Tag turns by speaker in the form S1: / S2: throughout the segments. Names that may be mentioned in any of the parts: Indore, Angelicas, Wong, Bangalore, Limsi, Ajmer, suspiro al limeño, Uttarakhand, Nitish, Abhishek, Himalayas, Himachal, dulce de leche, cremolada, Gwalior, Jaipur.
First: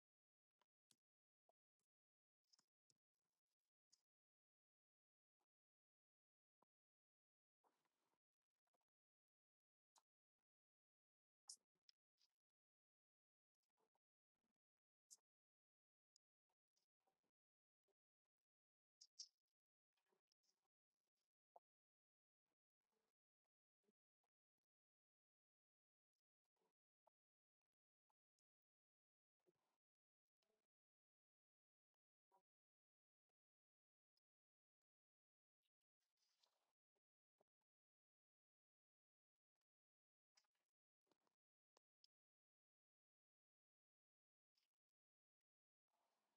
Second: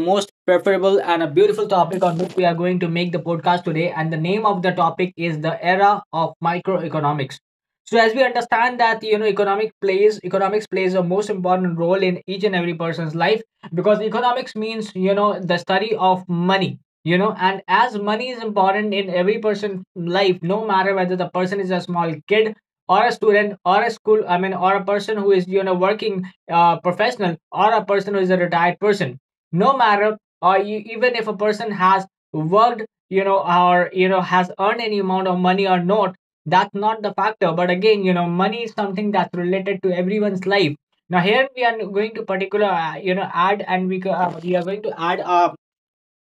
S1: most preferable and a beautiful topic on which we are going to make the podcast today. And the name of the topic is the era of microeconomics. So as we understand that you know economics plays a most important role in each and every person's life because economics means you know the study of money you know, and as money is important in every person's life, no matter whether the person is a small kid or a student or a school I mean or a person who is you know working professional, or a person who is a retired person, no matter, or you, even if a person has worked, you know, or you know has earned any amount of money or not, that's not the factor. But again, you know, money is something that's related to everyone's life. Now here we are going to particular you know add, and we are going to add a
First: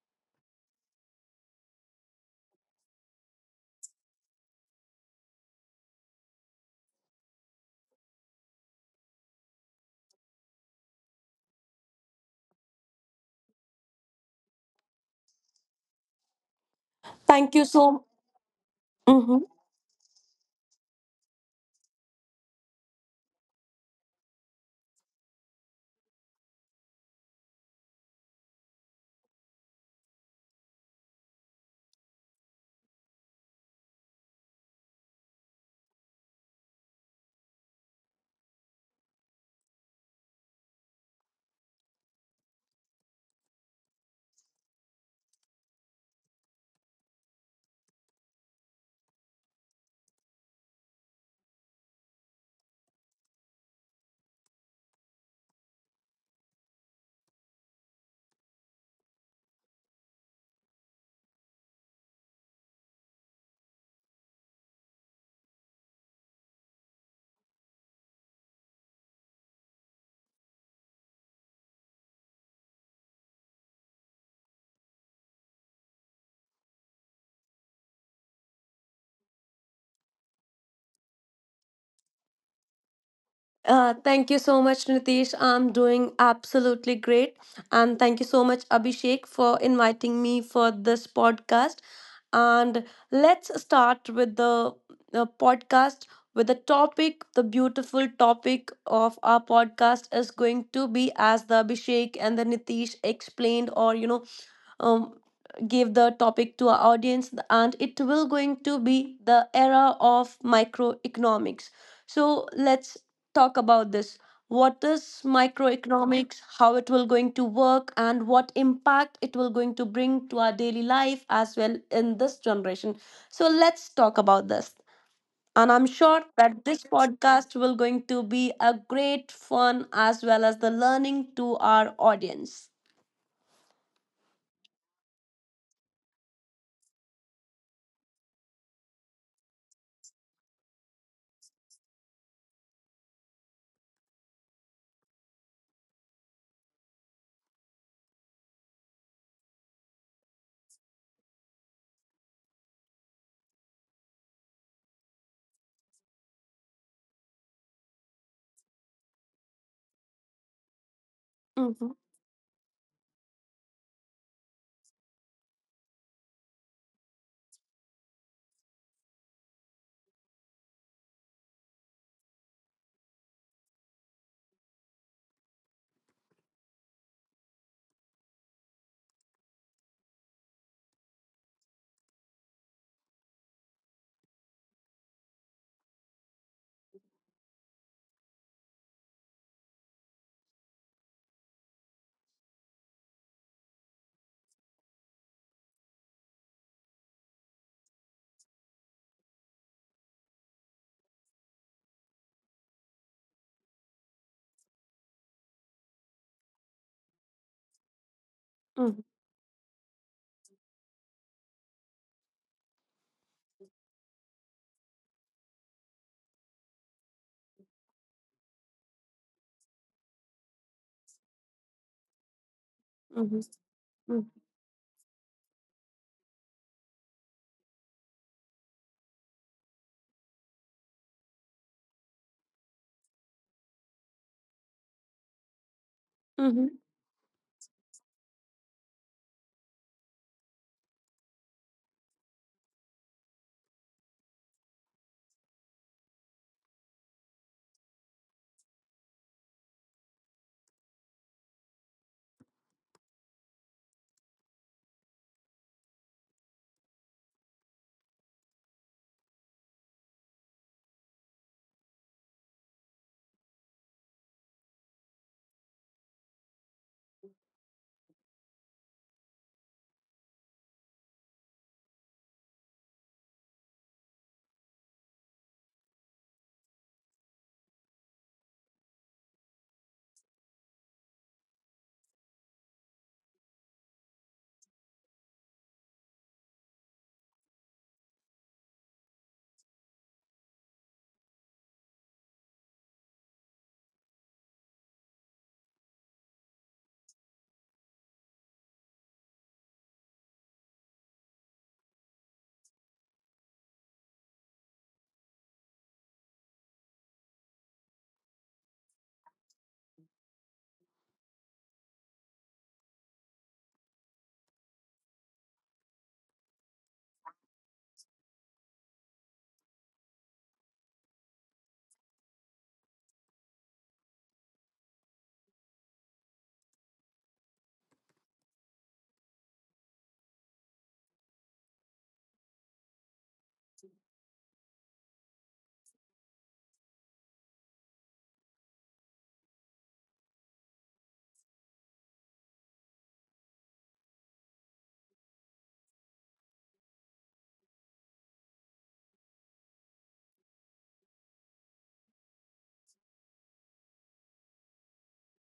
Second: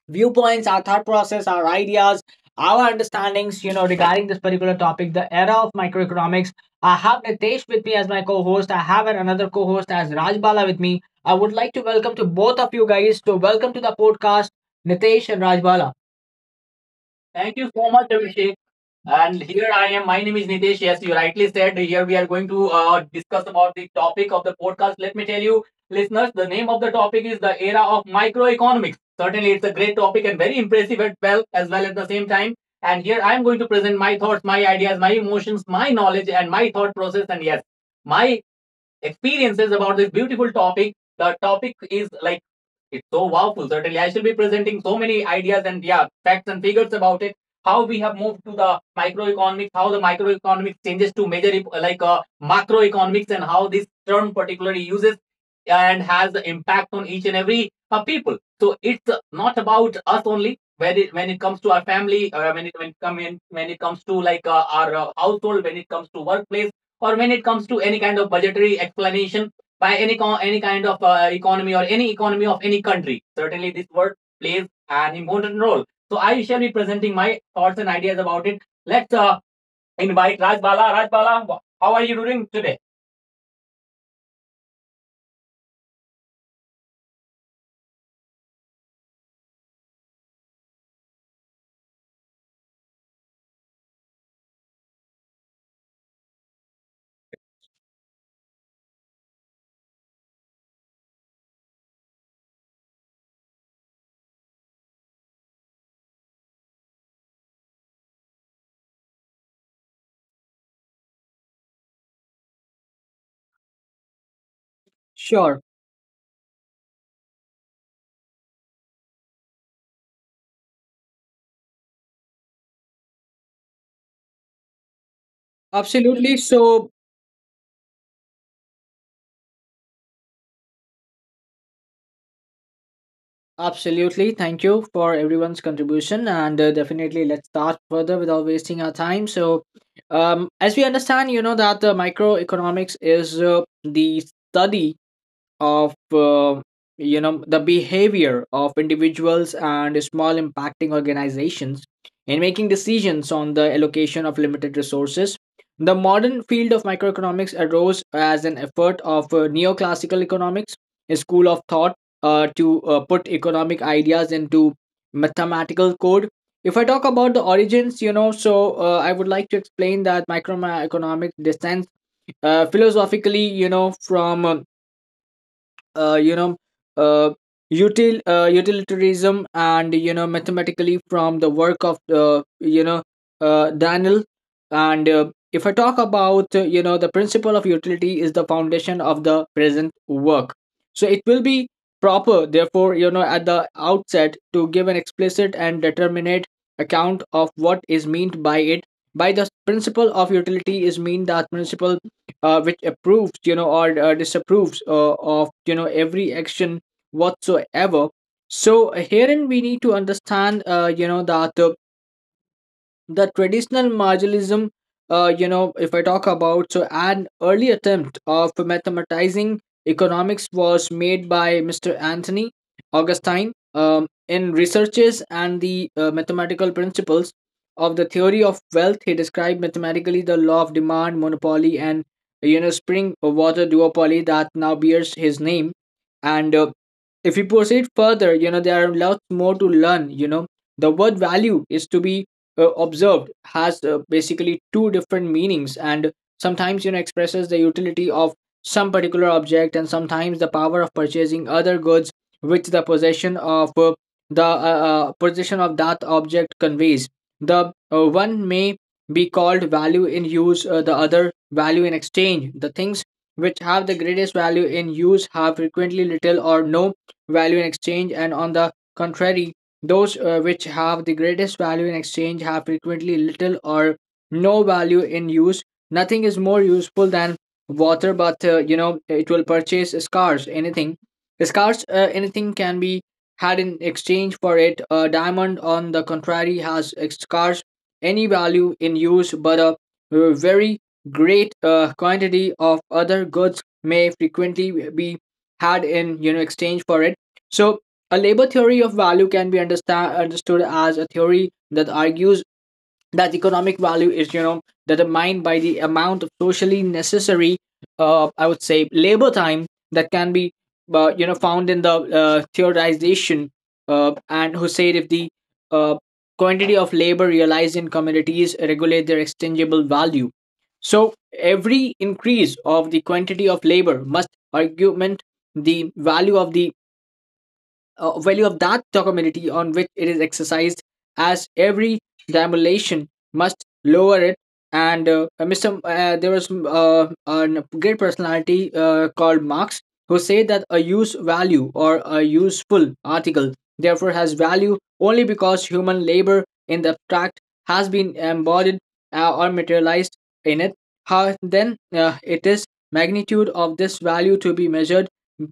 S1: viewpoints, our thought process, our ideas, our understandings, you know, regarding this particular topic, the era of microeconomics. I have Nitesh with me as my co-host. I have another co-host as Rajbala with me. I would like to welcome to both of you guys. So welcome to the podcast, Nitesh and Rajbala.
S2: Thank
S1: Thank
S2: you
S1: you so
S2: so.
S1: much, Abhishek.
S2: Mhm.
S1: And here I am. My name is Nitesh. Yes, you rightly said. Here we are going to discuss about the topic of the podcast. Let me tell you, listeners, the name of the topic is the era of microeconomics. Certainly, it's a great topic and very impressive as well at the same time. And here I am going to present my thoughts, my ideas, my emotions, my knowledge, and my thought process. And yes, my experiences about this beautiful topic. The topic is like it's so powerful. Certainly, I shall be presenting so many ideas and yeah, facts and figures about it. How we have moved to the microeconomics, how the microeconomics changes to major, like macroeconomics, and how this term particularly uses and has the impact on each and every people. So it's not about us only. When it comes to our family, when it, come in, when it comes to like our household, when it comes to workplace, or when it comes to any kind of budgetary explanation by any kind of economy or any economy of any country. Certainly, this word plays an important role. So I shall be presenting my thoughts and ideas about it. Let's invite Rajbala. Rajbala, how are you doing today?
S2: Thank you so much, Nitish. I'm doing absolutely great, and thank you so much, Abhishek, for inviting me for this podcast. And let's start with the podcast with the topic. The beautiful topic of our podcast is going to be, as the Abhishek and the Nitish explained, or um, give the topic to our audience, and it will going to be the era of microeconomics. So let's talk about this. What is
S1: Sure,
S2: microeconomics, how it will going to work, and what impact it will going to bring to our daily life as well in this generation? So let's talk about this, and I'm sure that
S1: absolutely.
S2: this
S1: So,
S2: podcast will going to be a great fun as well as the learning to our audience.
S1: absolutely, thank you for everyone's contribution, and definitely let's start further without wasting our time. So, as we understand, you know, that the microeconomics is the study of you know, the behavior of individuals and small impacting organizations in making decisions on the allocation of limited resources. The modern field of microeconomics arose as an effort of neoclassical economics, a school
S2: Mhm,
S1: of thought, to put economic ideas into mathematical code. If I talk about the origins, you know, so I would like to explain that microeconomics descends philosophically, you know, from uh, you know uh, utilitarianism, and you know mathematically from the work of Daniel. And if I talk about, you know, the principle of utility is the foundation of the present work, so it will be proper, therefore, you know, at the outset to give an explicit and determinate account of what is meant by it. By the principle of utility is mean that principle which approves, you know, or disapproves of you know every action whatsoever. So
S2: mhm,
S1: herein we need to understand you know that the traditional marginalism, you know, if I talk about, so an early attempt of mathematizing economics was made by Mr. Anthony
S2: mhm,
S1: Augustine,
S2: mhm.
S1: in researches and the mathematical principles of the theory of wealth. He described mathematically the law of demand, monopoly, and you know spring water duopoly that now bears his name. And
S2: Mhm,
S1: if we proceed further, you know, there are lots more to learn. You know, the word value is to be observed has basically two different meanings, and sometimes you know expresses the utility of some particular object, and sometimes the power of purchasing other goods which the possession of that object conveys. The one may be called value in use, the other value in exchange. The things which have the greatest value in use have frequently little or no value in exchange, and on the contrary, those which have the greatest value in exchange have frequently little or no value in use. Nothing is more useful than water, but you know, it will purchase scarce anything. Scarce anything can be had in exchange for it. A diamond, on the contrary, has scarce any value in use, but a very great quantity of other goods may frequently be had in you know exchange for it. So, a labor theory of value can be understood as a theory that argues that economic value is, you know, determined by the amount of socially necessary, I would say, labor time that can be, you know, found in the theorization. And who said if the uh, quantity of labor realized in commodities regulate their exchangeable value. So, every increase of the quantity of labor must augment the value of that community on which it is exercised, as every demolition must lower it. And there was a great personality called Marx, who said that a use value or a useful article therefore has value only because human labor in the abstract has been embodied or materialized in it. How then it is magnitude of this value to be measured?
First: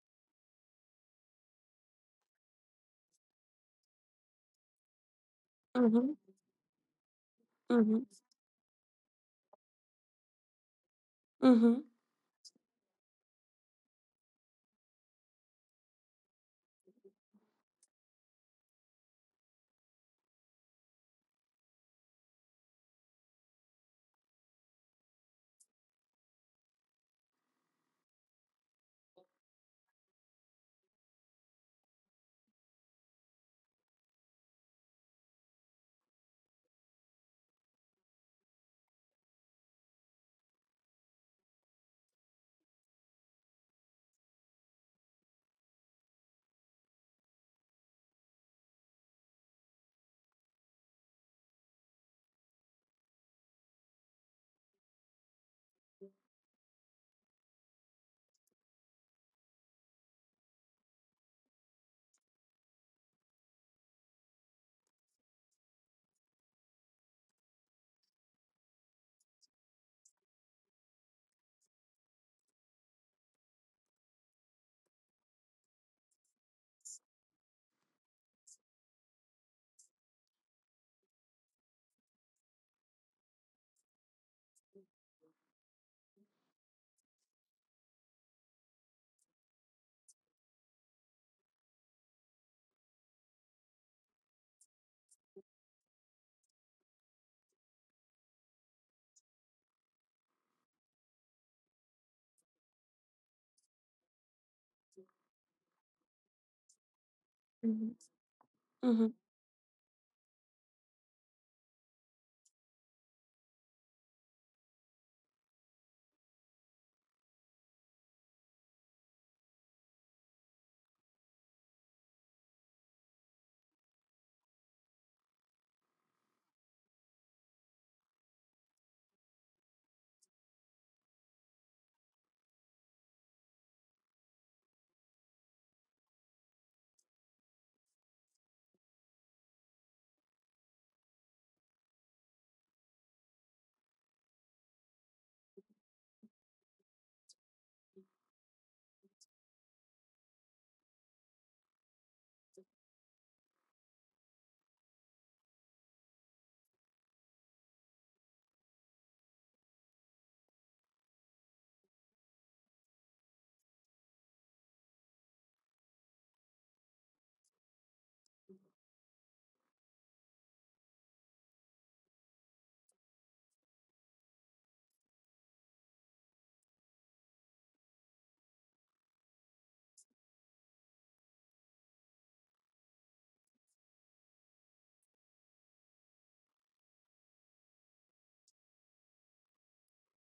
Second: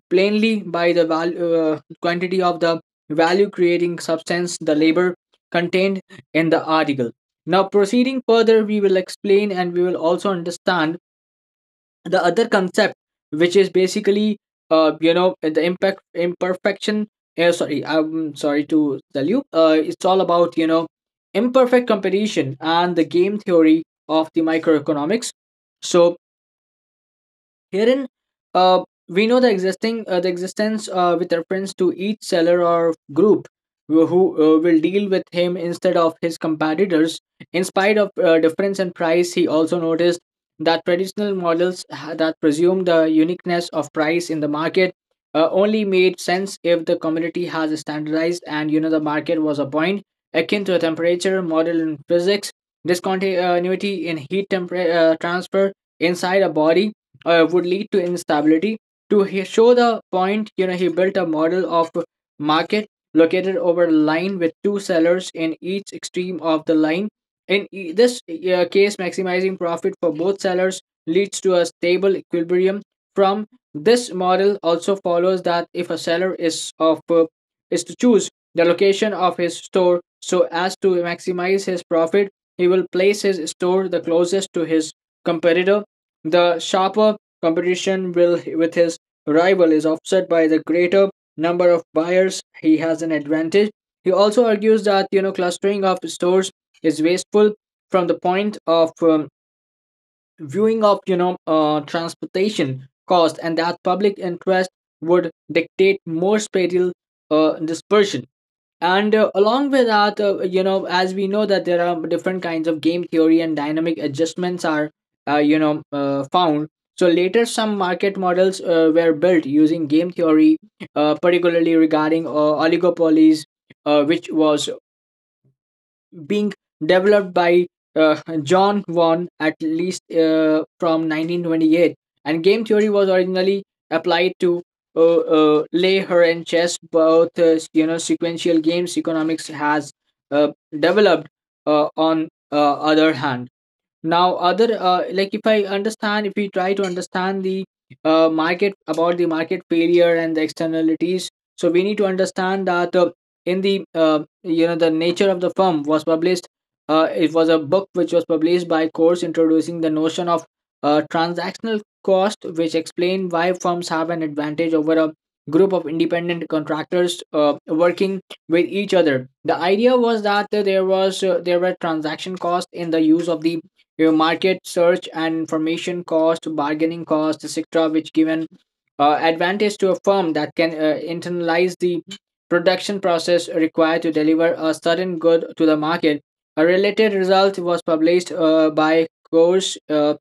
S1: Plainly by the value quantity of the value creating substance, the labor contained
S2: mhm,
S1: in the article. Now,
S2: mhm,
S1: proceeding further, we will explain and we will also understand
S2: mhm,
S1: the other concept, which is basically, you know, the impact imperfection. Eh, sorry, I'm sorry to tell you. It's all about you know imperfect competition and the game theory of the microeconomics. So herein, uh, we know the existence with reference to each seller or group who will deal with him instead of his competitors. In spite of difference in price, he also noticed that traditional models that presume the uniqueness of price in the market only made sense if the community has standardized and you know the market was a point akin to a temperature model in physics. Discontinuity in transfer inside a body would lead to instability. To show the point, you know, he built a model of market located over a line with two sellers in each extreme of the line. In this case, maximizing profit for both sellers leads to a stable equilibrium. From this model, also follows that if a seller is of is to choose the location of his store so as to maximize his profit, he will place his store the closest to his competitor. The sharper competition will, with his rival, is offset by the greater number of buyers he has an advantage. He also argues that you know clustering of stores is wasteful from the point of viewing of you know transportation cost, and that public interest would dictate more spatial
S2: mhm,
S1: dispersion.
S2: mhm,
S1: And along with that, you know, as we know that there are different kinds of game theory and dynamic adjustments are found. So later some market models were built using game theory, particularly regarding oligopolies, which was being developed by uh, John Vaughan at least from 1928. And game theory was originally applied to lay her and chess, both you know sequential games. Economics has uh, developed on other hand now other, like if I understand, if we try to understand the market, about the market failure and the externalities, so we need to understand that in the you know, the nature of the firm was published. It was a book which was published by Coase, introducing the notion of transactional cost, which explained why firms have an advantage over a group of independent contractors working with each other. The idea was that there were transaction costs in the use of the your market search and information cost, bargaining cost, etc., which give an advantage to a firm that can internalize the production process required to deliver a certain good to the market. A related result was published by Coase,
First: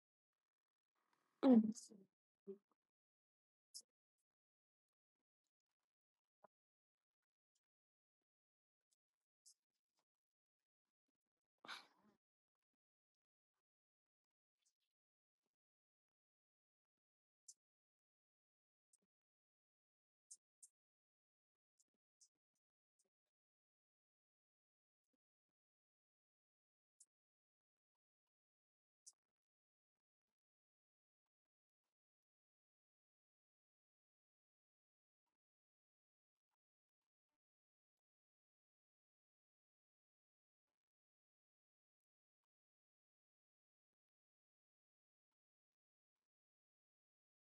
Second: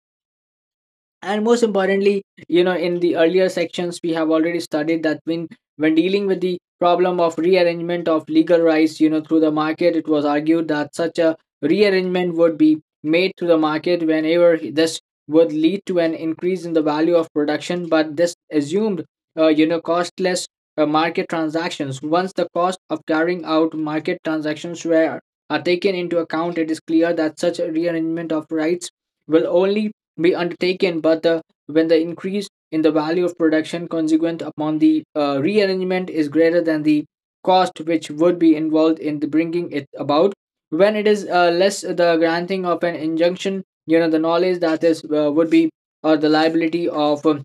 S1: and most
S2: mhm,
S1: importantly, you know, in the earlier sections we have already studied that when dealing with the problem of rearrangement of legal rights, you know, through the market, it was argued that such a rearrangement would be made through the market whenever this would lead to an increase in the value of production, but this assumed you know, costless market transactions. Once the cost of carrying out market transactions were are taken into account, it is clear that such a rearrangement of rights will only be undertaken, but the, when the increase in the value of production consequent upon the rearrangement is greater than the cost which would be involved in the bringing it about. When it is less, the granting of an injunction, you know, the knowledge that is would be, or the liability of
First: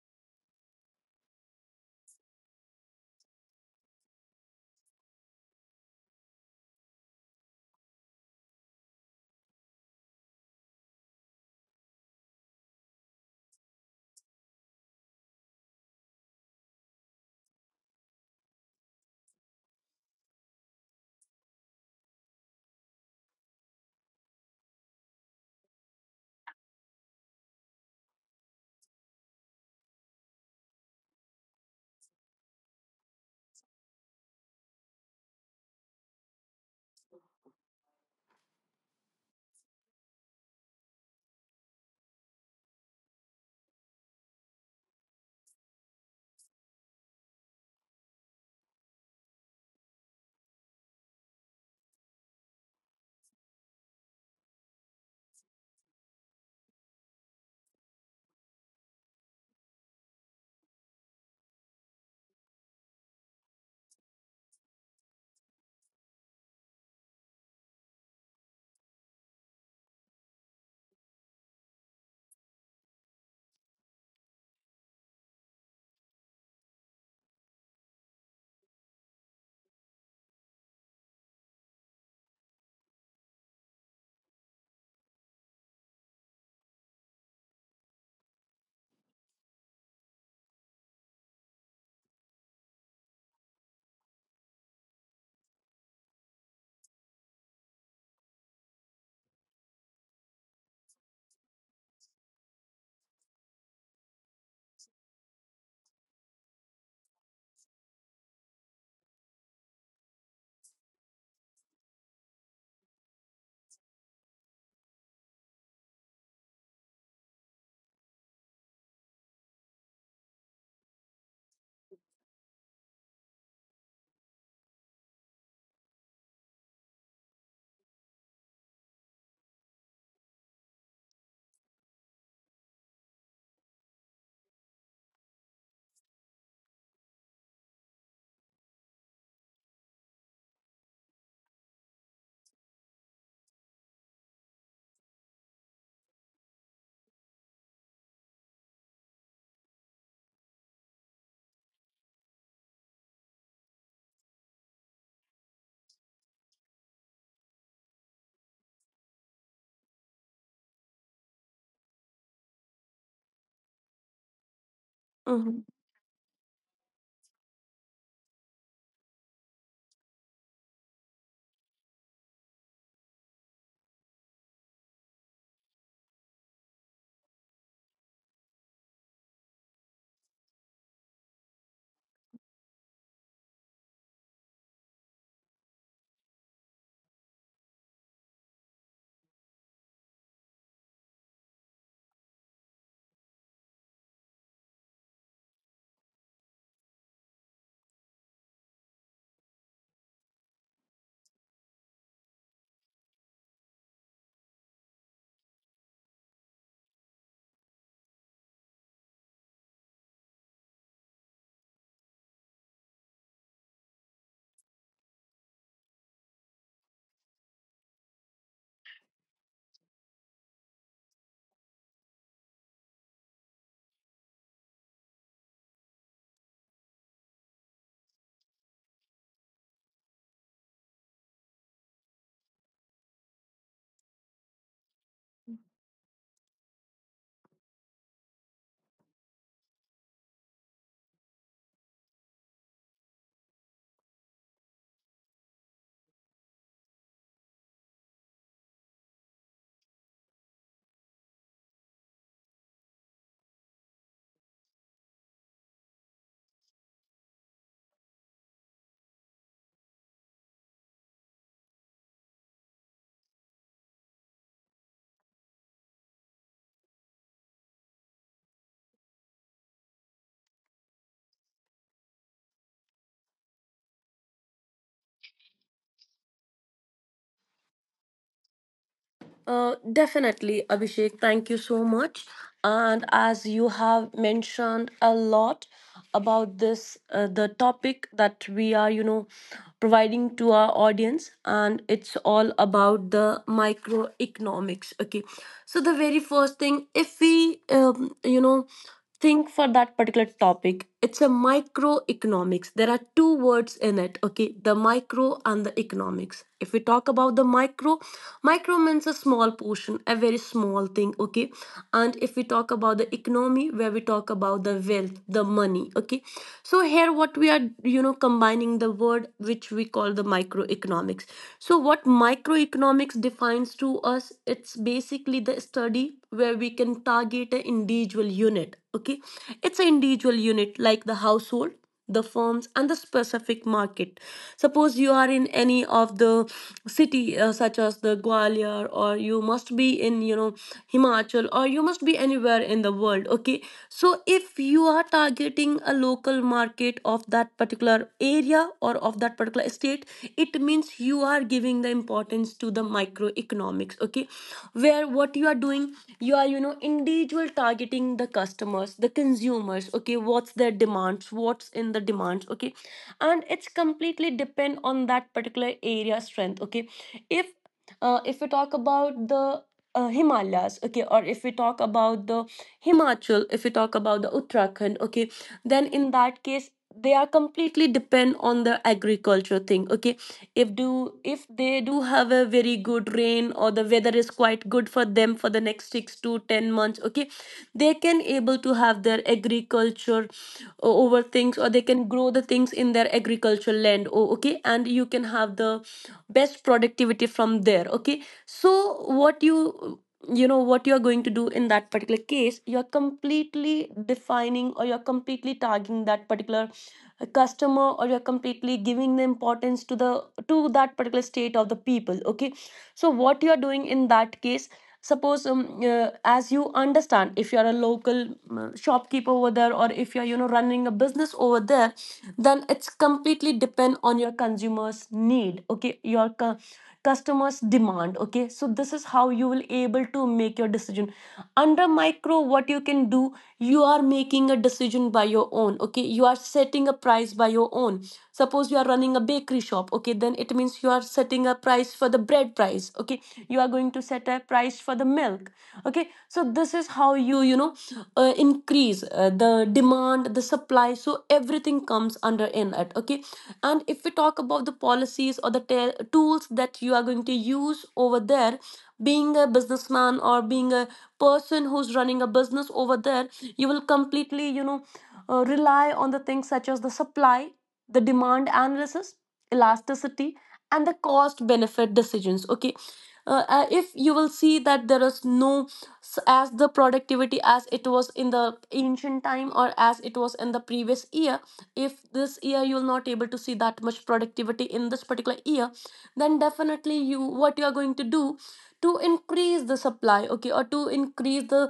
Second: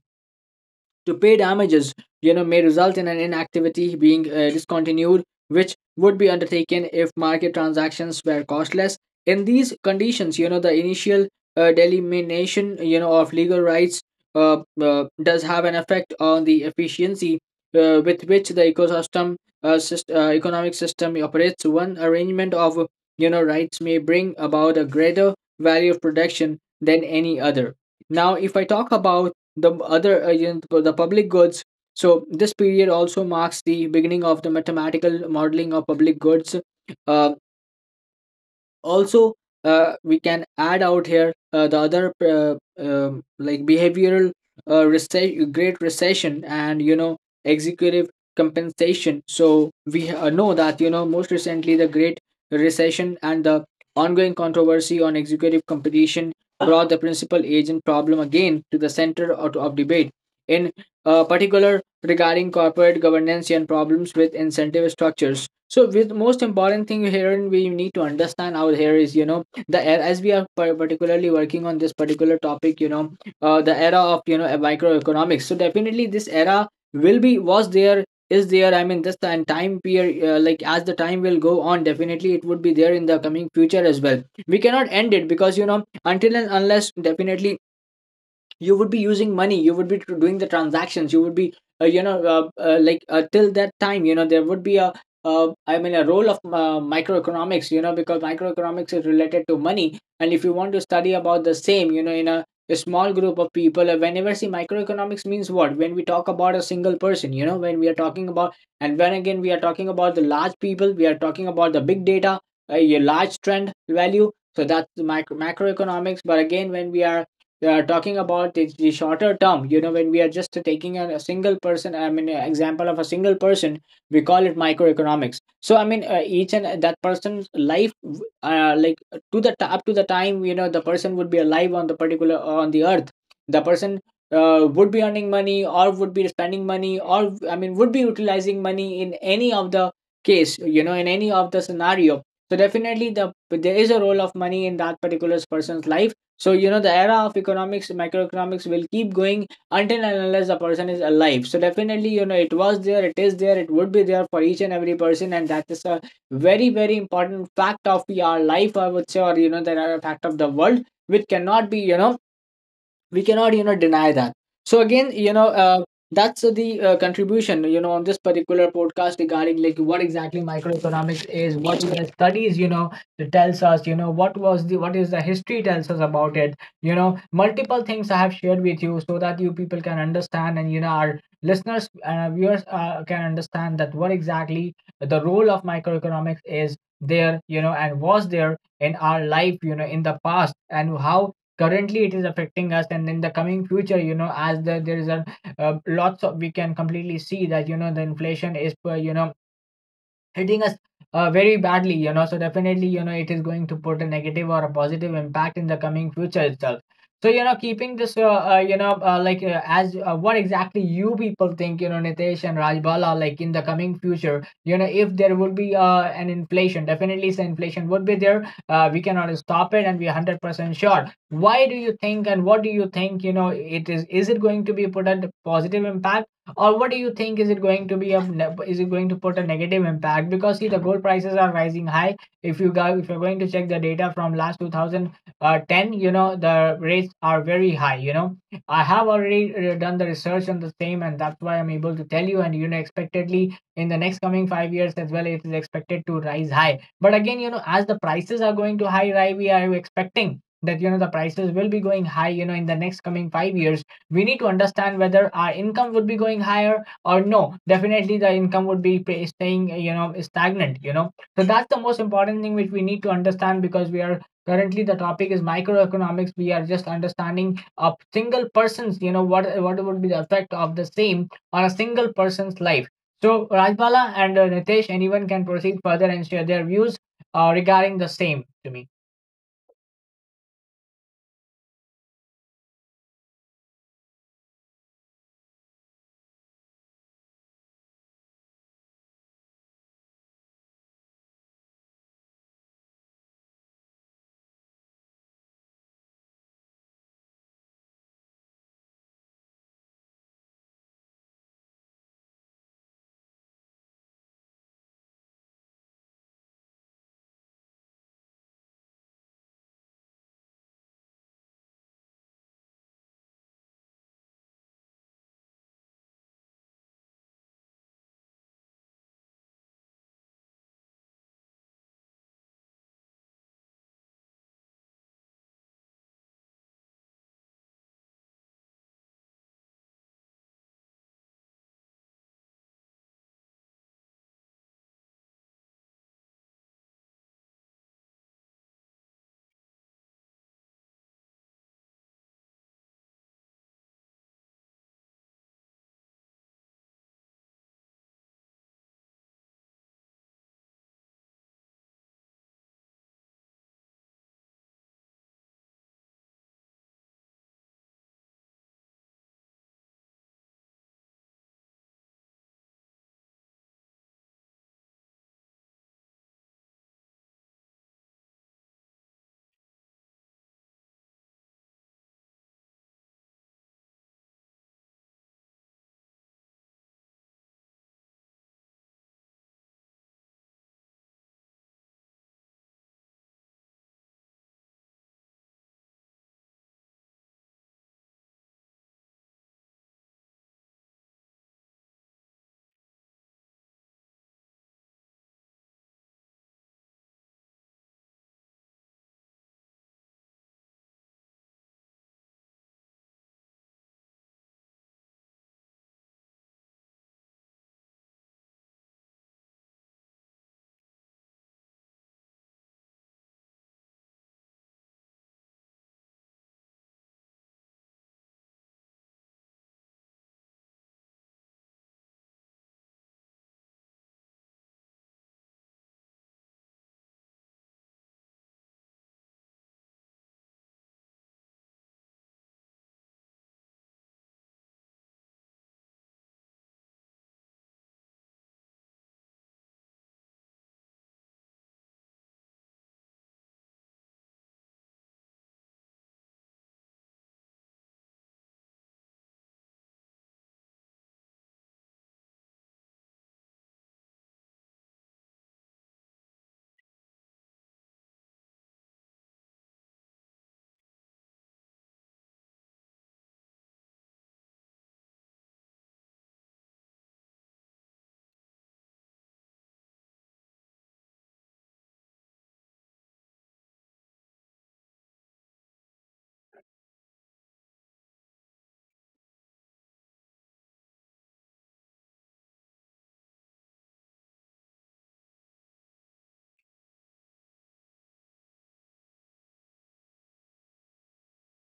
S1: to pay damages, you know, may result in an inactivity being discontinued, which would be undertaken if market transactions were costless. In these conditions, you know, the initial delimitation, you know, of legal rights does have an effect on the efficiency with which the ecosystem economic system operates. One arrangement of, you know, rights may bring about a greater value of protection than any other. Now, if I talk about the other, you know, the public goods, so this period also marks the beginning of the mathematical modeling of public goods. uh, Also, we can add out here the other like behavioral recession, great recession, and you know, executive compensation. So we know that, you know, most recently the great recession and the ongoing controversy on executive competition brought the principal agent problem again to the center of debate in particular regarding corporate governance and problems with incentive structures. So, with most important thing here, and we need to understand out here is, you know, the era, as we are particularly working on this particular topic, you know, the era of, you know, microeconomics. So definitely this era will be, was there, is there. I mean, this and time period like as the time will go on, definitely it would be there in the coming future as well. We cannot end it because, you know, until and unless, definitely you would be using money, you would be doing the transactions, you would be till that time, you know, there would be a I mean a role of microeconomics, you know, because microeconomics is related to money. And if you want to study about the same, you know, in a small group of people, whenever see microeconomics means what, when we talk about a single person, you know, when we are talking about, and when again we are talking about the large people, we are talking about the big data, a large trend value. So that's the micro macroeconomics. But again, when we are, they are talking about the shorter term. You know, when we are just taking a single person, I mean, a example of a single person, we call it microeconomics. So, I mean, each and that person's life, like to up to the time, you know, the person would be alive on the particular on the earth, the person would be earning money or would be spending money, or I mean would be utilizing money in any of the case. You know, in any of the scenario. So definitely the there is a role of money in that particular person's life. So, you know, the era of economics, microeconomics will keep going until and unless the person is alive. So, definitely, you know, it was there, it is there, it would be there for each and every person. And that is a very, very important fact of our life, I would say, or, you know, that are a fact of the world, which cannot be, you know, we cannot, you know, deny that. So again,
S2: mhm.
S1: you know, that's the contribution, you know, on this particular podcast regarding like what exactly microeconomics is, what the studies, you know, tells us, you know, what was the, what is the history tells us about it. You know, multiple things I have shared with you so that you people can understand, and you know, our listeners and viewers can understand that what exactly the role of microeconomics is there, you know, and was there in our life, you know, in the past, and how currently it is affecting us, and in the coming future, you know, as the, there is a lots of, we can completely see that, you know, the inflation is you know, hitting us very badly, you know. So definitely, you know, it is going to put a negative or a positive impact in the coming future itself. So, you know, keeping this you know, like as what exactly you people think, you know, Nitesh and Rajbala, like in the coming future, you know, if there would be an inflation, definitely, so inflation would be there, we cannot stop it, and we're 100% sure. Why do you think, and what do you think, you know, it is it going to be put a positive impact, or what do you think, is it going to be a is it going to put a negative impact? Because see, the gold prices are rising high. If you go, if you're going to check the data from last 2010, you know, the rates are very high, you know. I have already done the research on the same, and that's why I'm able to tell you. And you know, expectedly in the next coming 5 years as well, it is expected to rise high. But again, you know, as the prices are going to high rise, we are expecting that, you know, the prices will be going high, you know, in the next coming 5 years. We need to understand whether our income would be going higher or no. Definitely the income would be staying, you know, stagnant, you know. So that's the most important thing which we need to understand, because we are currently, the topic is microeconomics, we are just understanding a single person's, you know, what would be the effect of the same on a single person's life. So Rajbala and Nitesh, anyone can proceed further and share their views regarding the same to me.
S2: Definitely, Abhishek. Thank you so much. And as you have mentioned a lot about this, the topic that we are, providing to our audience, and it's all about the microeconomics. Okay, so the very first thing, if we, think for that particular topic, it's a microeconomics. There are two words in it. Okay, the micro and the economics. If we talk about the micro, micro means a small portion, a very small thing. Okay, and if we talk about the economy, where we talk about the wealth, the money. Okay, so here what we are, you know, combining the word which we call the microeconomics. So what microeconomics defines to us, it's basically the study where we can target an individual unit. Okay, it's an individual unit like the household, the firms, and the specific market. Suppose you are in any of the city, such as the Gwalior, or you must be in, you know, Himachal, or you must be anywhere in the world. Okay, so if you are targeting a local market of that particular area or of that particular state, it means you are giving the importance to the microeconomics. Okay, where what you are doing, you are, you know, individual targeting the customers, the consumers. Okay, what's their demands, what's in the demands? Okay, and it's completely depend on that particular area strength. Okay, if if we talk about the Himalayas, okay, or if we talk about the Himachal, if we talk about the Uttarakhand, okay, then in that case, they are completely depend on the agriculture thing. Okay, if they do have a very good rain or the weather is quite good for them for the next 6 to 10 months, okay, they can able to have their agriculture over things, or they can grow the things in their agricultural land. Oh, okay, and you can have the best productivity from there. Okay, so what you know, what you are going to do in that particular case, you are completely defining, or you are completely tagging that particular a customer, or you're completely giving the importance to that particular state of the people. Okay, so what you are doing in that case, suppose, as you understand, if you're a local shopkeeper over there, or if you're, you know, running a business over there, then it's completely depend on your consumers need. Okay, your customers demand. Okay, so this is how you will able to make your decision. Under micro, what you can do, you are making a decision by your own. Okay, you are setting a price by your own. Suppose you are running a bakery shop, okay, then it means you are setting a price for the bread price. Okay, you are going to set a price for the milk. Okay, so this is how you, you know, increase the demand, the supply, so everything comes under in it. Okay, and if we talk about the policies or the tools that you are going to use over there, being a businessman or being a person who's running a business over there, you will completely, you know, rely on the things such as the supply, the demand analysis, elasticity, and the cost benefit decisions. Okay, if you will see that there is no as the productivity as it was in the ancient time or as it was in the previous year, if this year you will not able to see that much productivity in this particular year, then definitely you, what you are going to do to increase the supply, okay, or to increase the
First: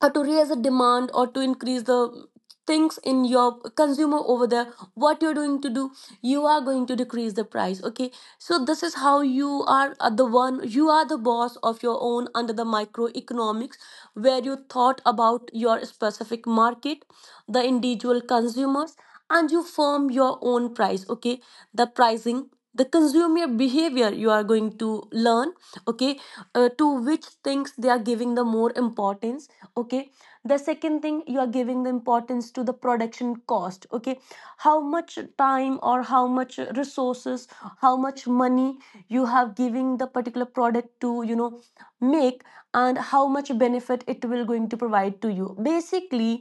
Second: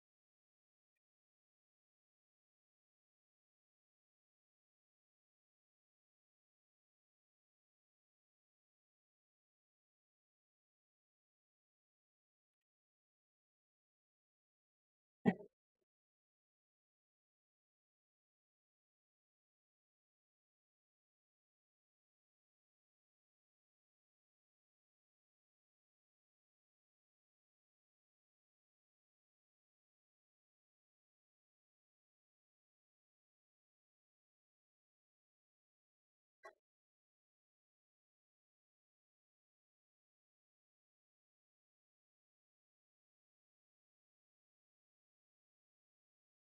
S2: or to raise a demand, or to increase the things in your consumer over there, what you're doing to do, you are going to decrease the price. Okay, so this is how you are, the one, you are the boss of your own under the microeconomics, where you thought about your specific market, the individual consumers, and you form your own price. Okay, the pricing, the consumer behavior you are going to learn. Okay, to which things they are giving the more importance. Okay, the second thing, you are giving the importance to the production cost. Okay, how much time or how much resources, how much money you have giving the particular product to, you know, make, and how much benefit it will going to provide to you. Basically,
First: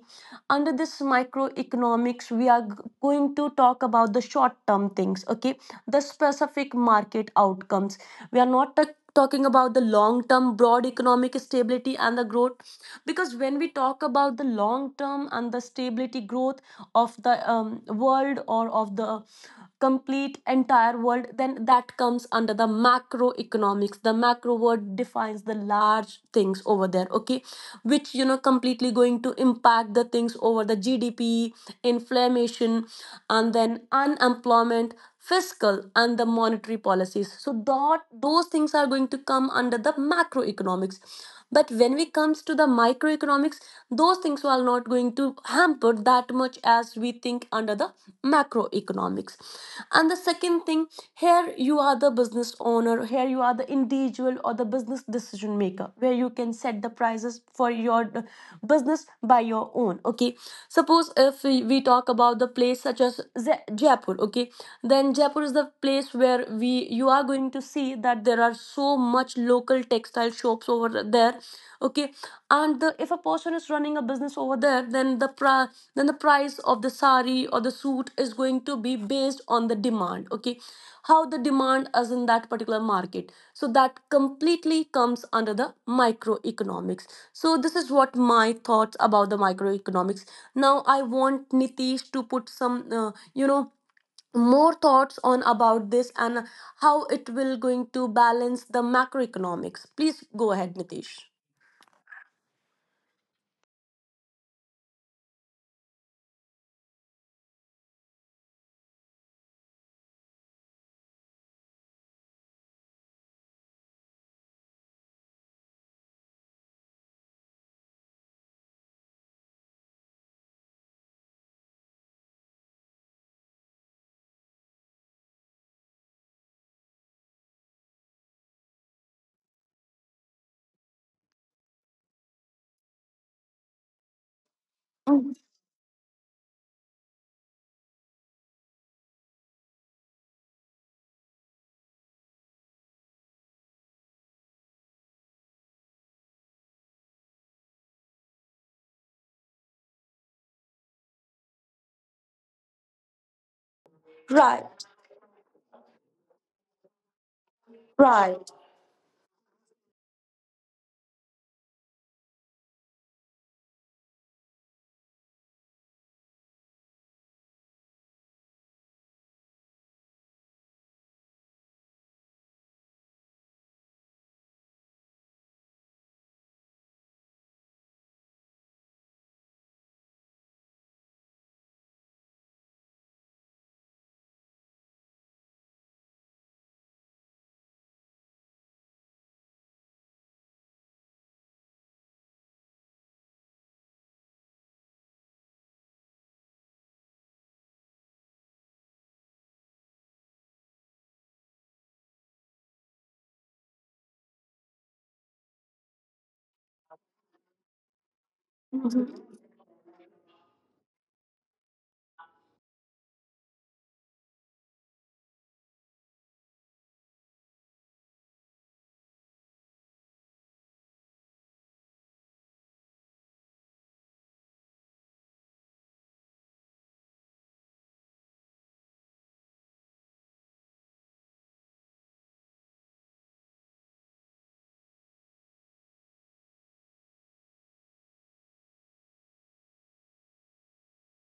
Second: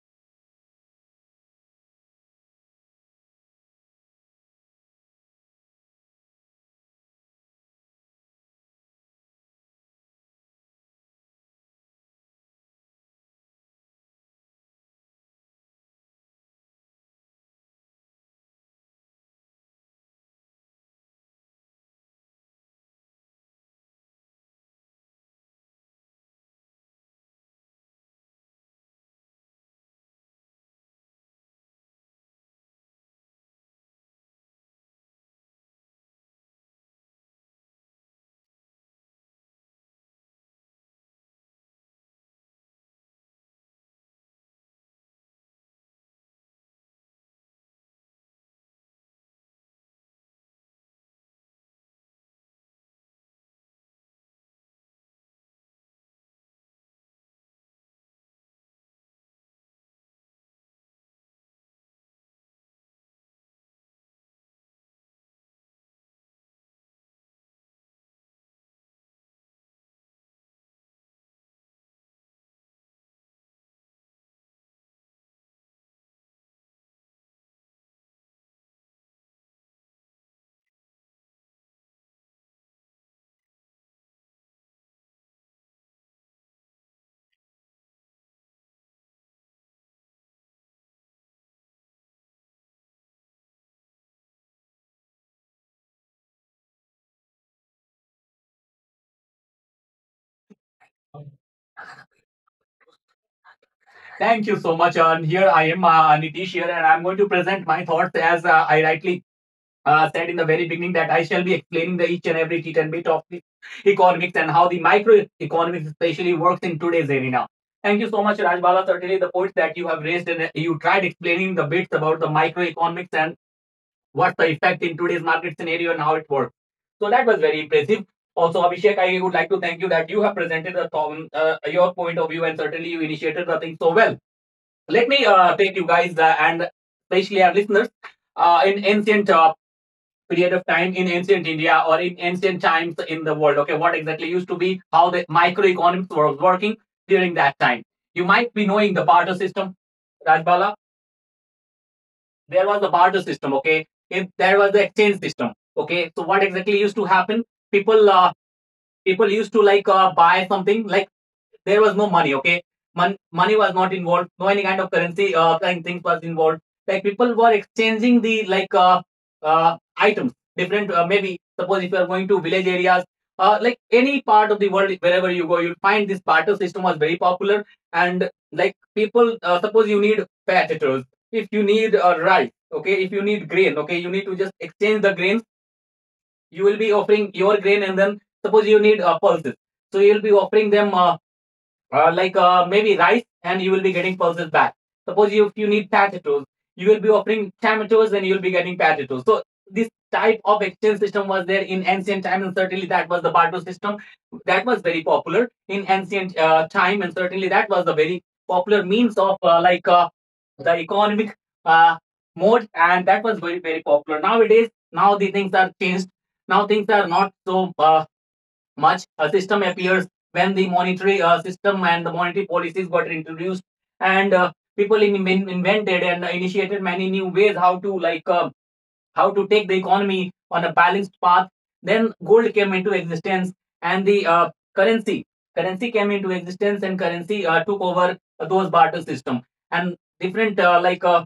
S2: under this microeconomics, we are going to talk about the short term things. Okay, the specific market outcomes, we are not talking about the long term broad economic stability and the growth, because when we talk about the long term and the stability growth of the world or of the complete entire world, then that comes under the macroeconomics. The macro word defines the large things over there. Okay, which, you know, completely going to impact the things over the GDP, inflammation, and then unemployment, fiscal and the monetary policies, so that those things are going to come under the macroeconomics. But when it comes to the microeconomics, those things are not going to hamper that much as we think under the macroeconomics. And the second thing, here you are the business owner, here you are the individual or the business decision maker, where you can set the prices for your business by your own. Okay, suppose if we talk about the place such as Jaipur, okay, then Jaipur is the place where we you are going to see that there are so much local textile shops over there. Okay, and if a person is running a business over there, then the then the price of the sari or the suit is going to be based on the demand. Okay, how the demand is in that particular market, so that completely comes under the microeconomics. So this is what my thoughts about the microeconomics. Now I want Nitish to put some, more thoughts on about this and how it will going to balance the macroeconomics. Please go ahead, Nitish.
S1: Thank you so much. Here I am, Nitish here, and I'm going to present my thoughts as I rightly said in the very beginning that I shall be explaining the each and every tit and bit of the economics and how the microeconomics especially works in today's arena. Thank you so much, Rajbala. Certainly, the points that you have raised and you tried explaining the bits about the microeconomics and what's the effect in today's market scenario and how it works. So that was very impressive. Also, Abhishek, I would like to thank you that you have presented the, your point of view, and certainly you initiated the thing so well. Let me take you guys and especially our listeners in ancient period of time, in ancient India or in ancient times in the world. Okay, what exactly used to be, how the microeconomics was working during that time. You might be knowing the barter system, Rajbala. There was the barter system. Okay, if there
S2: Right.
S1: was the exchange system, okay, so what exactly used to happen? people uh, People used to like buy something like there was no money. Okay, money was not involved, no any kind of currency kind things was involved, like people were exchanging the like items different. Uh, maybe suppose if you are going to village areas, like any part of the world wherever you go, you'll find this barter system was very popular. And like people suppose you need potatoes, if you need a rice, okay, if you need grain, okay, you need to just exchange the grains. You will be offering your grain, and then suppose you need pulses, so you'll be offering them like maybe rice, and you will be getting pulses back. Suppose if you need potatoes, you will be offering tomatoes and you'll be getting potatoes. So this type of exchange system was there in ancient time, and certainly that was the barter system that was very popular in ancient time. And certainly that was the very popular means
S2: Mhm.
S1: of like the economic uh, mode, and that was very very popular. Nowadays, now the things are changed. Now things are not so much. A system appears when the monetary system and the monetary policies got introduced, and people invented and initiated many new ways, how to like how to take the economy on a balanced path. Then gold came into existence, and the currency came into existence, and currency took over those barter system. And different like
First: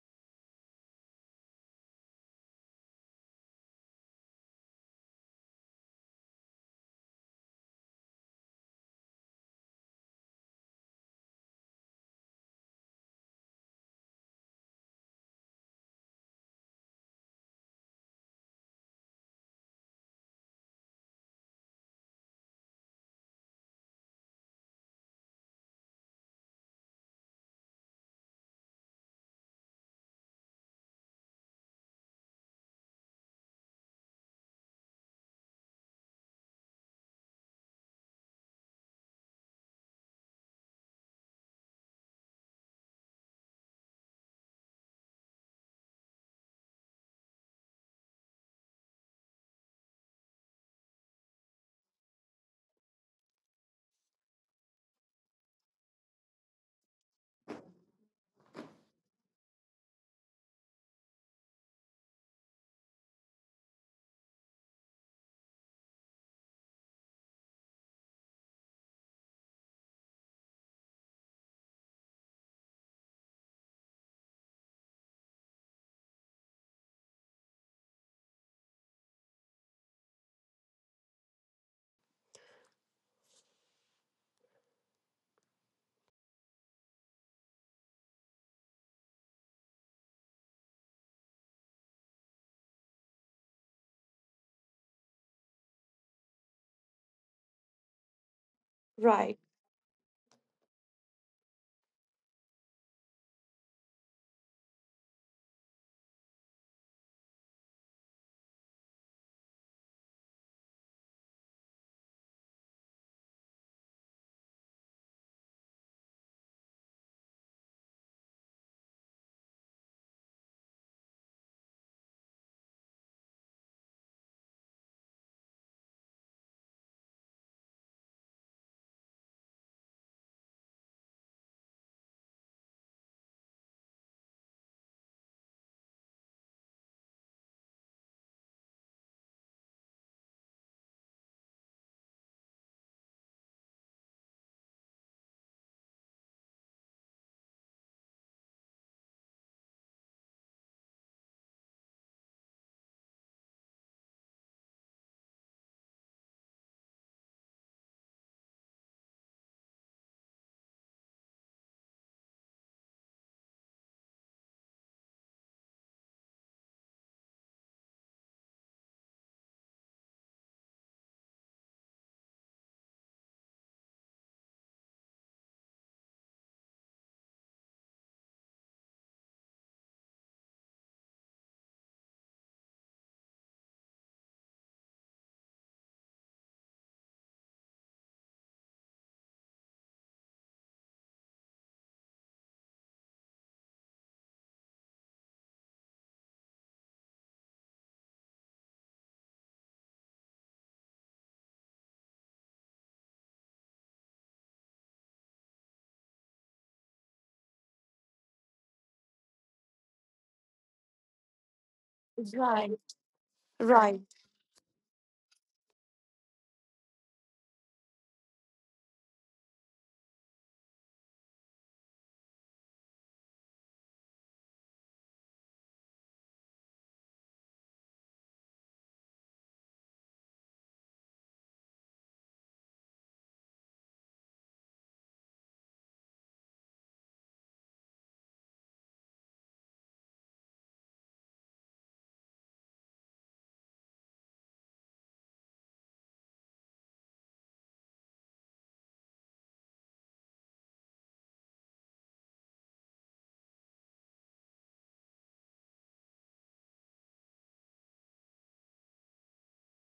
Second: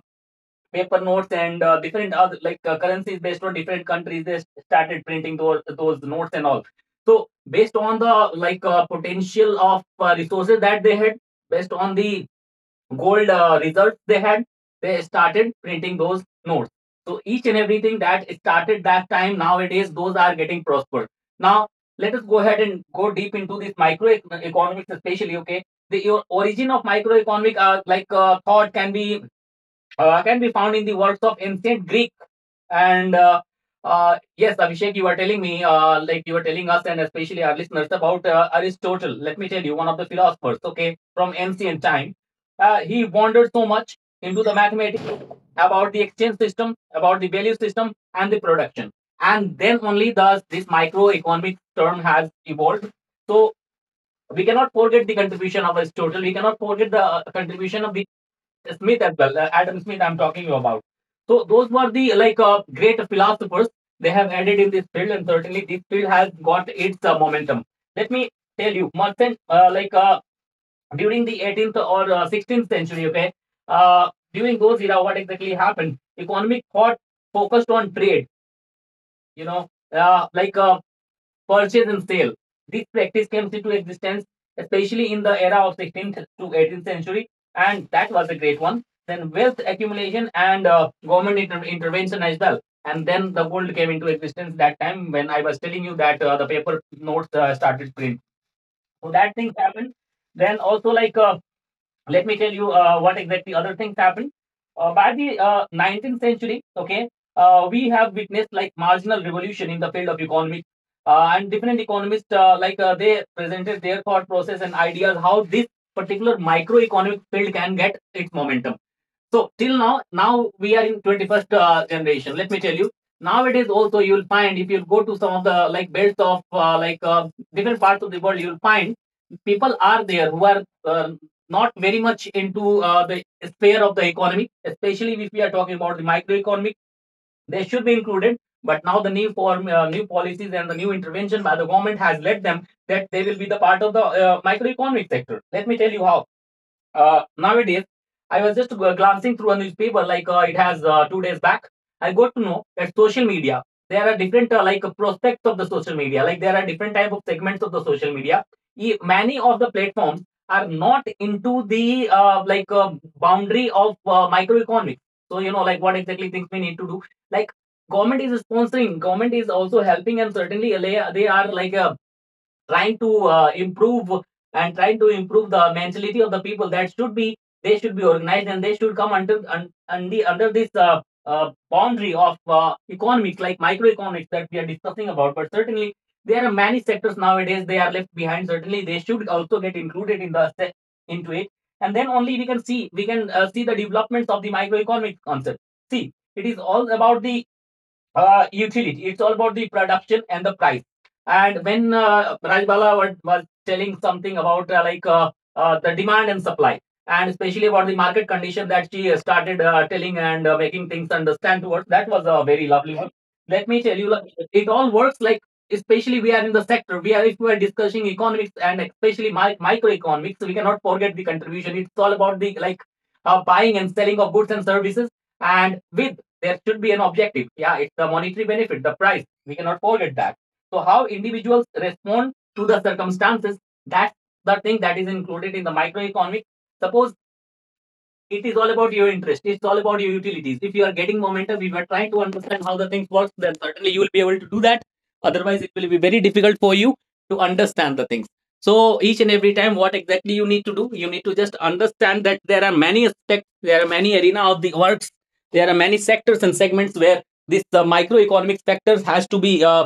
S1: paper notes and different other like currencies based on different countries, they started printing those notes and all. So based on the like potential of resources that they had, based on the gold results they had, they started printing those notes. So each and everything that started that time, nowadays those are getting prospered. Now let us go ahead and go deep into this microeconomics, especially. Okay, the your origin of microeconomic like thought can be found in the works of ancient Greek. And Yes, Abhishek, you were telling me, like you were telling us and especially our listeners about Aristotle. Let me tell you, one of the philosophers, okay, from ancient time. He wandered so much into the mathematics, about the exchange system, about the value system, and the production. And then only thus this microeconomic term has evolved. So we cannot forget the contribution of Aristotle. We cannot forget the contribution of the Smith as well, Adam Smith, I'm talking you about. So those were the like great philosophers. They have added in this field, and certainly this field has got its momentum. Let me tell you, Merchant, like during the 18th or 16th century, okay, during those era, what exactly happened? Economic thought focused on trade, you know, like purchase and sale. This practice came into existence especially in the era of 16th to 18th century, and that was a great one. Then wealth accumulation and government intervention as well. And then the gold came into existence that time, when I was telling you that the paper notes started print. So
S2: Right.
S1: that things happened. Then also like let me tell you what exactly other things happened. By the 19th century, okay, we have witnessed like marginal revolution in the field of economics, and different economists like they presented their thought process and ideas how this particular microeconomic field can get its momentum. So till now, now we are in 21st generation. Let me tell you. Nowadays also you will find, if you go to some of the like belts of like different parts of the world, you will find people are there who are not very much into the sphere of the economy, especially if we are talking about the microeconomic. They should be included, but now the new form, new policies and the new intervention by the government has led them that they will be the part of the microeconomic sector. Let me tell you how. Uh, nowadays, I was just glancing through a newspaper, like it has 2 days back. I got to know that social media, there are different like prospects of the social media. Like there are different type of segments of the social media. Many of the platforms are not into the like boundary of microeconomics. So you know like what exactly things we need to do. Like government is sponsoring. Government is also helping, and certainly they are like trying to improve, and trying to improve the mentality of the people that should be, they should be organized, and they should come under under this boundary of economics like microeconomics that we are discussing about. But certainly there are many sectors nowadays they are left behind. Certainly they should also get included in the into it, and then only we can see, we can see the developments of the microeconomic concept. See, it is all about the utility. It's all about the production and the price. And when Rajbala was telling something about like the demand and supply, and especially about the market condition that she started telling and making things understand towards, that was a very
S2: Right.
S1: lovely one. Let me tell
S2: Right.
S1: you, like, it all works like, especially we are in the sector. We are, if we are discussing economics and especially microeconomics, we cannot forget the contribution. It's all about the like buying and selling of goods and services, and with there should be an objective. Yeah, it's the monetary benefit, the price. We cannot forget that. So how individuals respond to the circumstances, that's the thing that is included in the microeconomics. Suppose it is all about your interest. It's all about your utilities. If you are getting momentum, if you are trying to understand how the things works, then certainly you will be able to do that. Otherwise, it will be very difficult for you to understand the things. So each and every time, what exactly you need to do, you need to just understand that there are many aspects, there are many arena of the works, there are many sectors and segments where this microeconomic factors has to be uh,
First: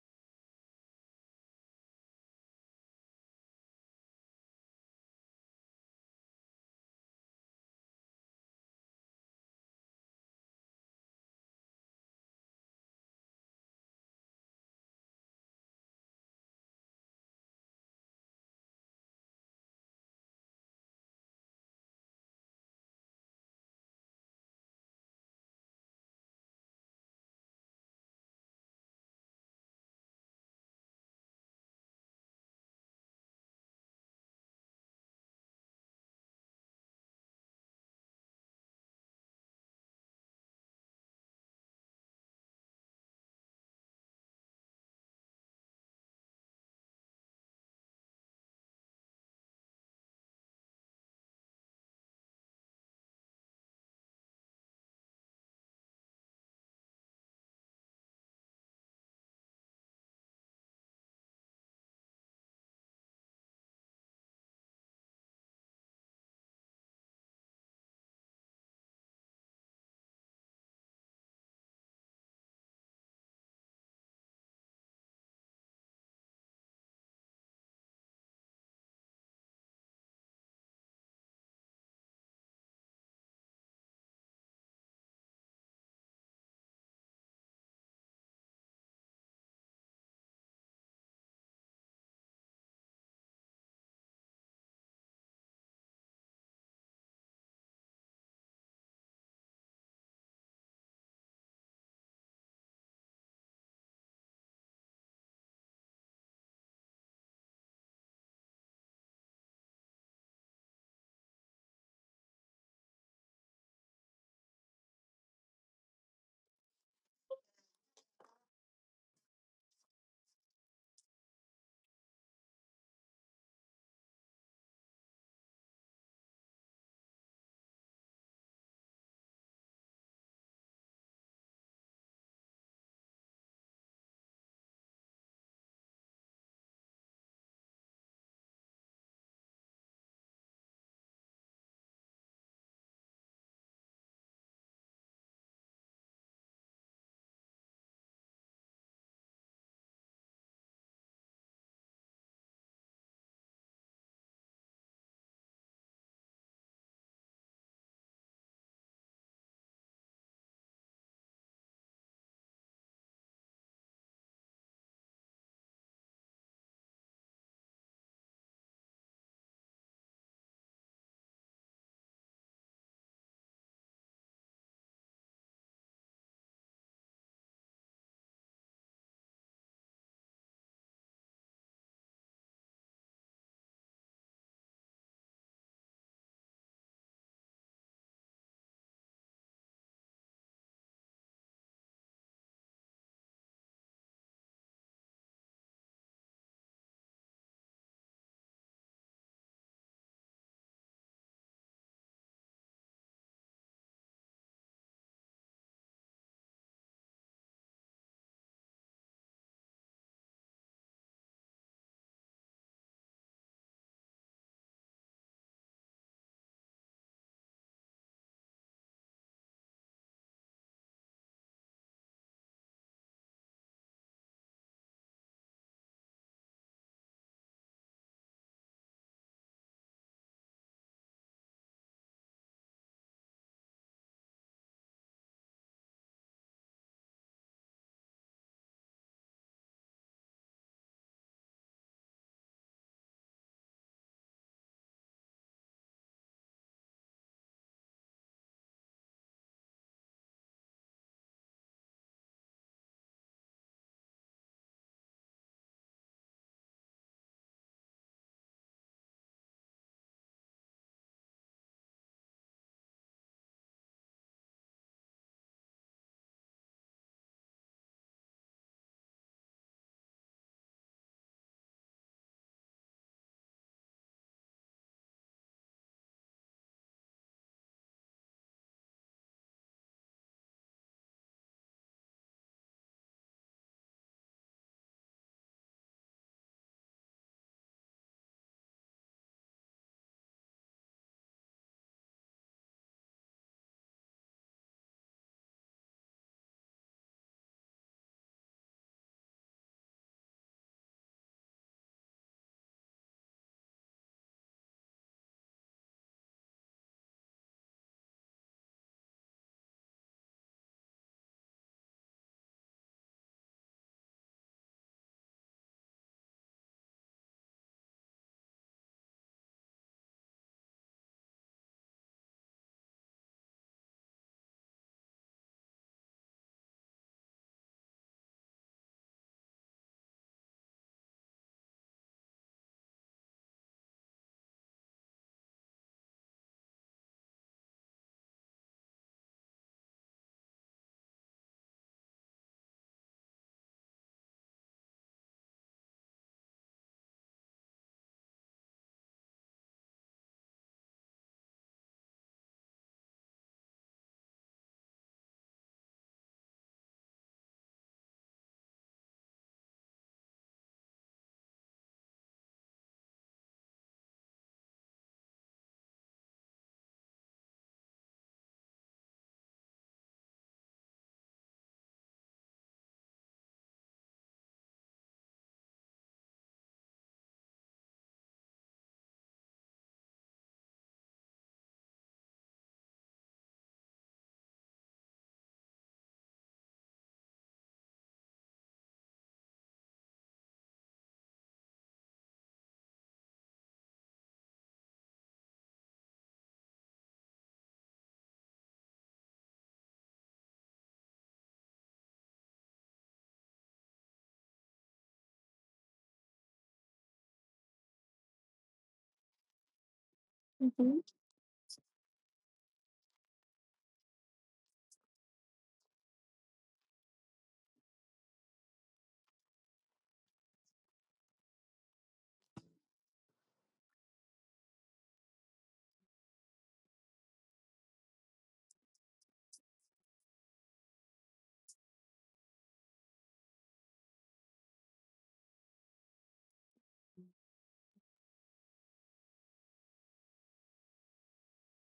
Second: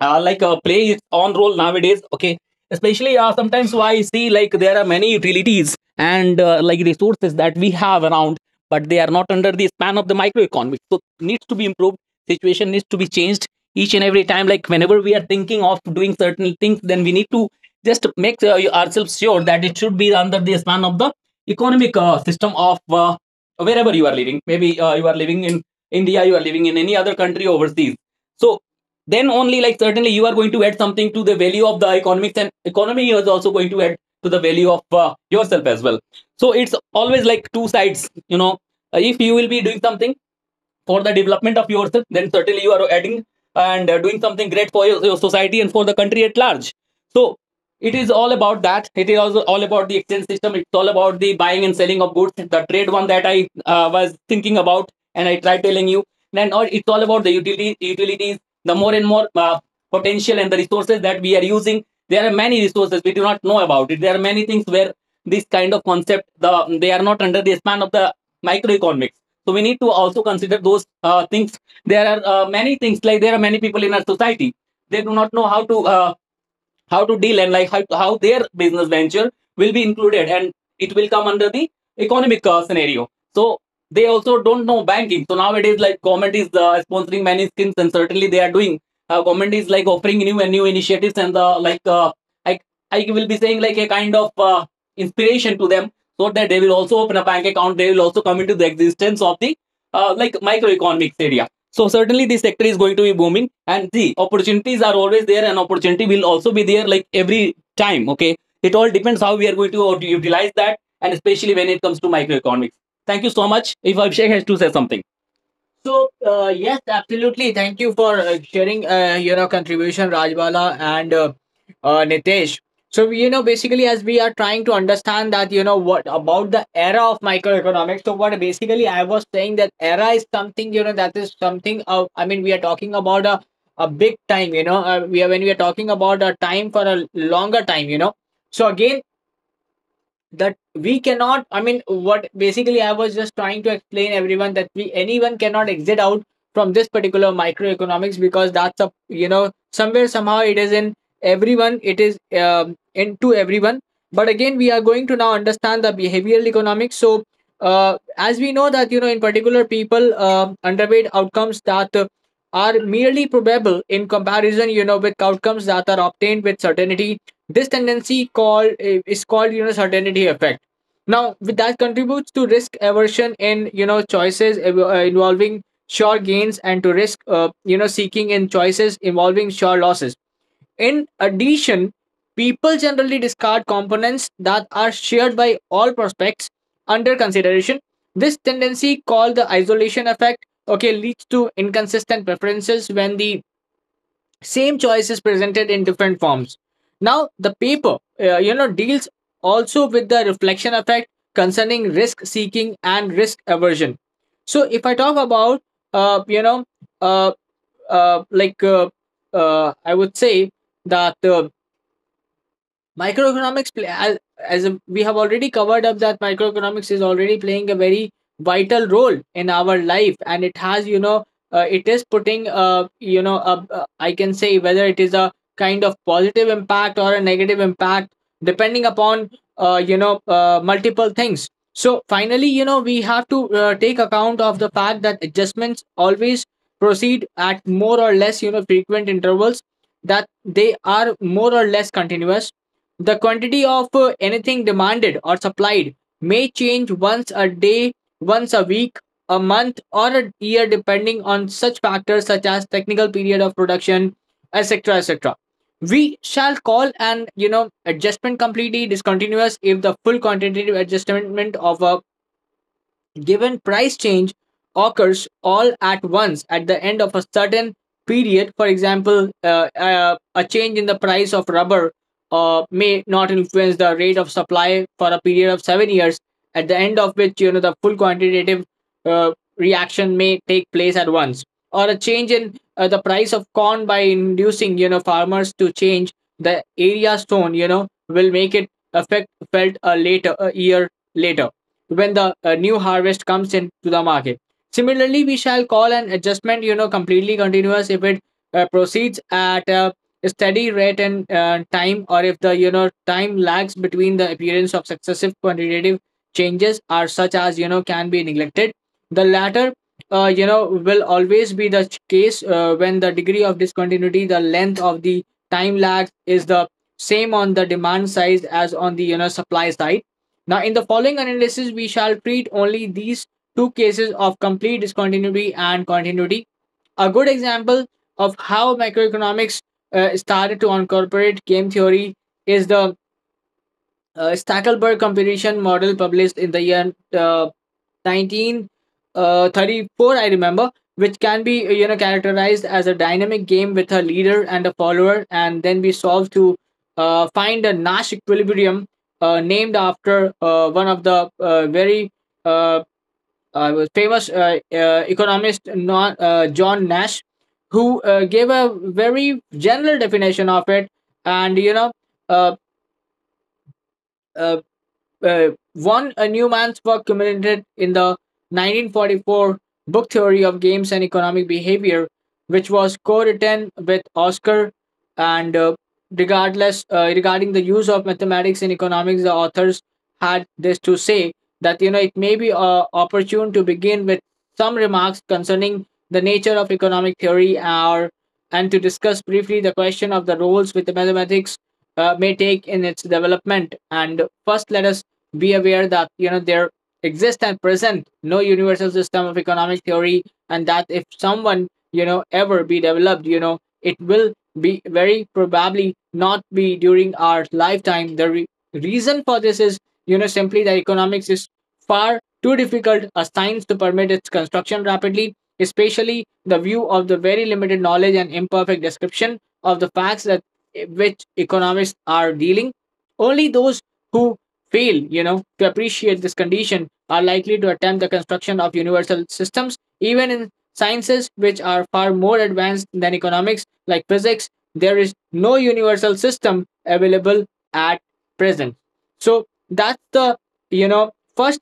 S1: uh, like play its own role nowadays. Okay, especially sometimes I see like there are many utilities and like resources that we have around, but they are not under the span of the microeconomy, so needs to be improved. Situation needs to be changed. Each and every time, like whenever we are thinking of doing certain things, then we need to just make ourselves sure that it should be under the span of the economic system of wherever you are living. Maybe you are living in India, you are living in any other country overseas. So then only, like, certainly you are going to add something to the value of the economics, and economy is also going to add to the value of yourself as well. So it's always like two sides, you know. If you will be doing something for the development of yourself, then certainly you are adding and doing something great for your society and for the country at large. So it is all about that. It is also all about the exchange system. It's all about the buying and selling of goods. The trade one that I was thinking about, and I tried telling you. Then, or it's all about the utility, utilities. The more and more potential and the resources that we are using. There are many resources we do not know about it. There are many things where this kind of concept they are not under the span of the microeconomics, so we need to also consider those things. There are many things, like there are many people in our society. They do not know how to deal, and like how their business venture will be included, and it will come under the economic scenario. So they also don't know banking. So nowadays, like government is sponsoring many schemes, and certainly they are doing. Uh, government is like offering new and new initiatives, and the like I, I will be saying like a kind of inspiration to them, so that they will also open a bank account, they will also come into the existence of the like microeconomics area. So certainly this sector is going to be booming, and the opportunities are always there, and opportunity will also be there like every time. Okay. It all depends how we are going to utilize that, and especially when it comes to microeconomics. Thank you so much. If Abhishek has to say something. So yes, absolutely. Thank you for sharing you know contribution, Rajbala, and Nitesh. So you know, basically, as we are trying to understand that you know what about the era of microeconomics. So what basically I was saying, that era is something, you know, that is something of, I mean, we are talking about a big time, you know, we are, when we are talking about a time for a longer time, you know. So again, that we cannot I mean what basically I was just trying to explain everyone that we anyone cannot exit out from this particular microeconomics because that's a somewhere somehow it is in everyone, it is into everyone. But again, we are going to now understand the behavioral economics. So as we know that in particular, people underweight outcomes that are merely probable in comparison with outcomes that are obtained with certainty. This tendency called is called certainty effect. Now, with that, contributes to risk aversion in choices involving sure gains, and to risk seeking in choices involving sure losses. In addition, people generally discard components that are shared by all prospects under consideration. This tendency called the isolation effect, okay, leads to inconsistent preferences when the same choice is presented in different forms. Now, the paper deals also with the reflection effect concerning risk seeking and risk aversion. So if I talk about uh, you know uh, uh, like uh, I would say that microeconomics play, as we have already covered up, that microeconomics is already playing a very vital role in our life, and it has it is putting I can say, whether it is a kind of positive impact or a negative impact, depending upon multiple things. So finally, we have to take account of the fact that adjustments always proceed at more or less frequent intervals, that they are more or less continuous. The quantity of anything demanded or supplied may change once a day, once a week, a month, or a year, depending on such factors such as technical period of production, etc. etc. We shall call an adjustment completely discontinuous if the full quantitative adjustment of a given price change occurs all at once at the end of a certain period. For example, a change in the price of rubber may not influence the rate of supply for a period of 7 years, at the end of which the full quantitative uh, reaction may take place at once. Or a change in the price of corn, by inducing farmers to change the area sown, will make it affect felt a later a year later, when the new harvest comes in to the market. Similarly, we shall call an adjustment, you know, completely continuous if it proceeds at a steady rate and time, or if the time lags between the appearance of successive quantitative changes are such as can be neglected. The latter, you know, will always be the case when the degree of discontinuity, the length of the time lag, is the same on the demand side as on the supply side. Now, in the following analysis, we shall treat only these two cases of complete discontinuity and continuity. A good example of how macroeconomics started to incorporate game theory is the Stackelberg comparison model published in the year 1934, I remember, which can be characterized as a dynamic game with a leader and a follower, and then we solve to find a Nash equilibrium named after one of the very uh, famous economist, John Nash, who gave a very general definition of it, and you know. Uh, uh, one a Newman's work culminated in the 1944 book Theory of Games and Economic Behavior, which was co-written with Oscar. And regarding the use of mathematics in economics, the authors had this to say, that it may be opportune to begin with some remarks concerning the nature of economic theory, or and to discuss briefly the question of the roles which the mathematics may take in its development. And first, let us be aware that there exists and present no universal system of economic theory, and that if someone ever be developed, it will be very probably not be during our lifetime. The reason for this is, simply, that
S2: Mhm.
S1: economics is far too difficult a science to permit its construction rapidly, especially the view of the very limited knowledge and imperfect description of the facts that which economists are dealing. Only those who fail, to appreciate this condition are likely to attempt the construction of universal systems. Even in sciences which are far more advanced than economics, like physics, there is no universal system available at present. So that's the, first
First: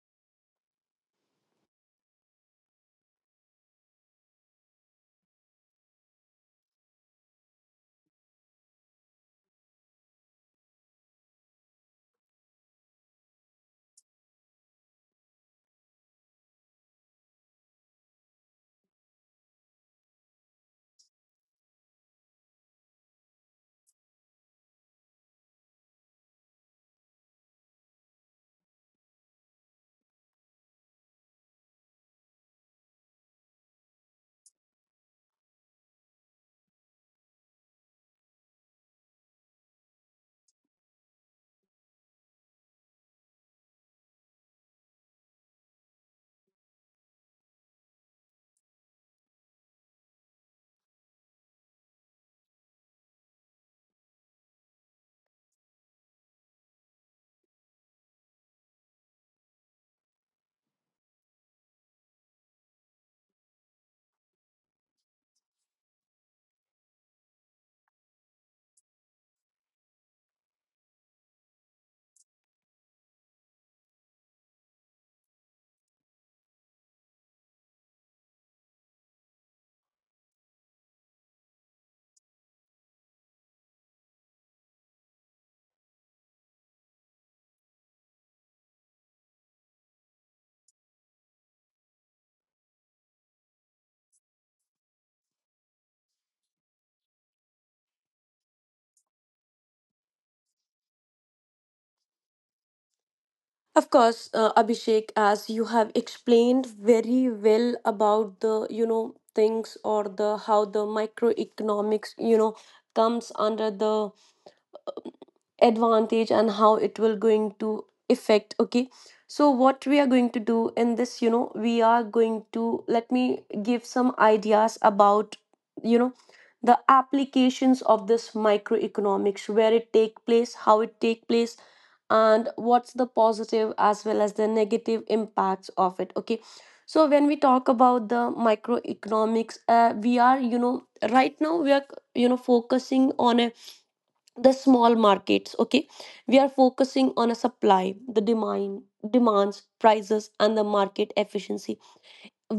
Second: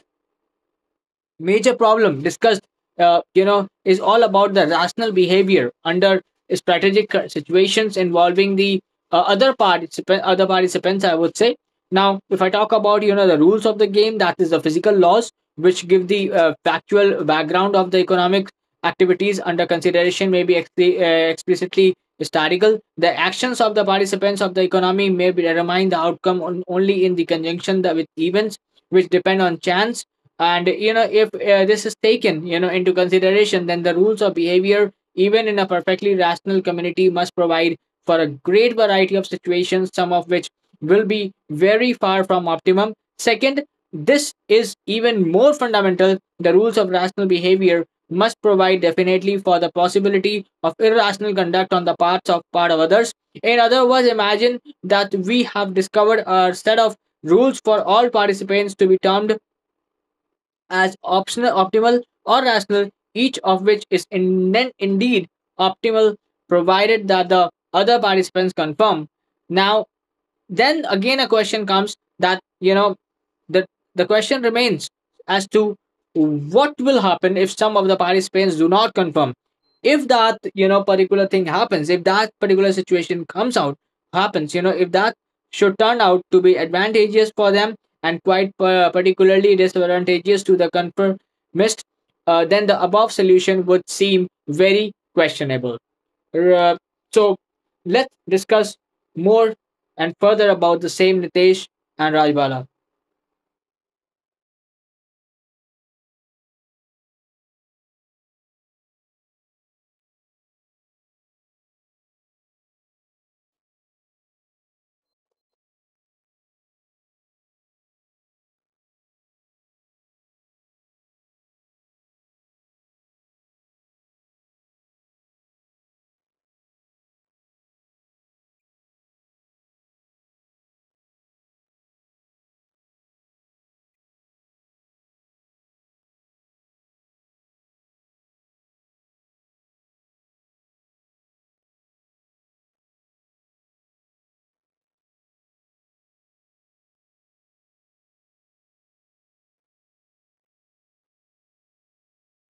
S1: major problem discussed, is all about the rational behavior under strategic situations involving the other participants, I would say. Now, if I talk about, the rules of the game, that is the physical laws which give the factual background of the economic activities under consideration, may be explicitly statical. The actions of the participants of the economy may determine the outcome only in the conjunction with events which depend on chance. And if this is taken, into consideration, then the rules of behavior even in a perfectly rational community must provide for a great variety of situations, some of which will be very far from optimum. Second, this is even more fundamental: the rules of rational behavior must provide definitely for the possibility of irrational conduct on the part of others. In other words, imagine that we have discovered a set of rules for all participants to be termed as optional, optimal, or rational, each of which is in, then indeed optimal, provided that the other participants confirm. Now, then again a question comes, that the the question remains as to what will happen if some of the participants do not confirm. If that, particular thing happens, if that particular situation comes out happens, if that should turn out to be advantageous for them and quite particularly disadvantageous to the confirmist, then the above solution would seem very questionable. R- so let's discuss more and further about the same, Nitesh and Rajbala.
S2: Of course, Abhishek, as you have explained very well about the, you know, things or the how the microeconomics, you know, comes under the advantage and how it will going to affect. Okay, so what we are going to do in this, you know, we are going to, let me give some ideas about, you know, the applications of this microeconomics, where it take place, how it take place, and what's the positive as well as the negative impacts of it. Okay, so when we talk about the microeconomics, we are, you know, right now we are, you know, focusing on a the small markets. Okay, we are focusing on a supply, the demand, demands prices, and the market efficiency,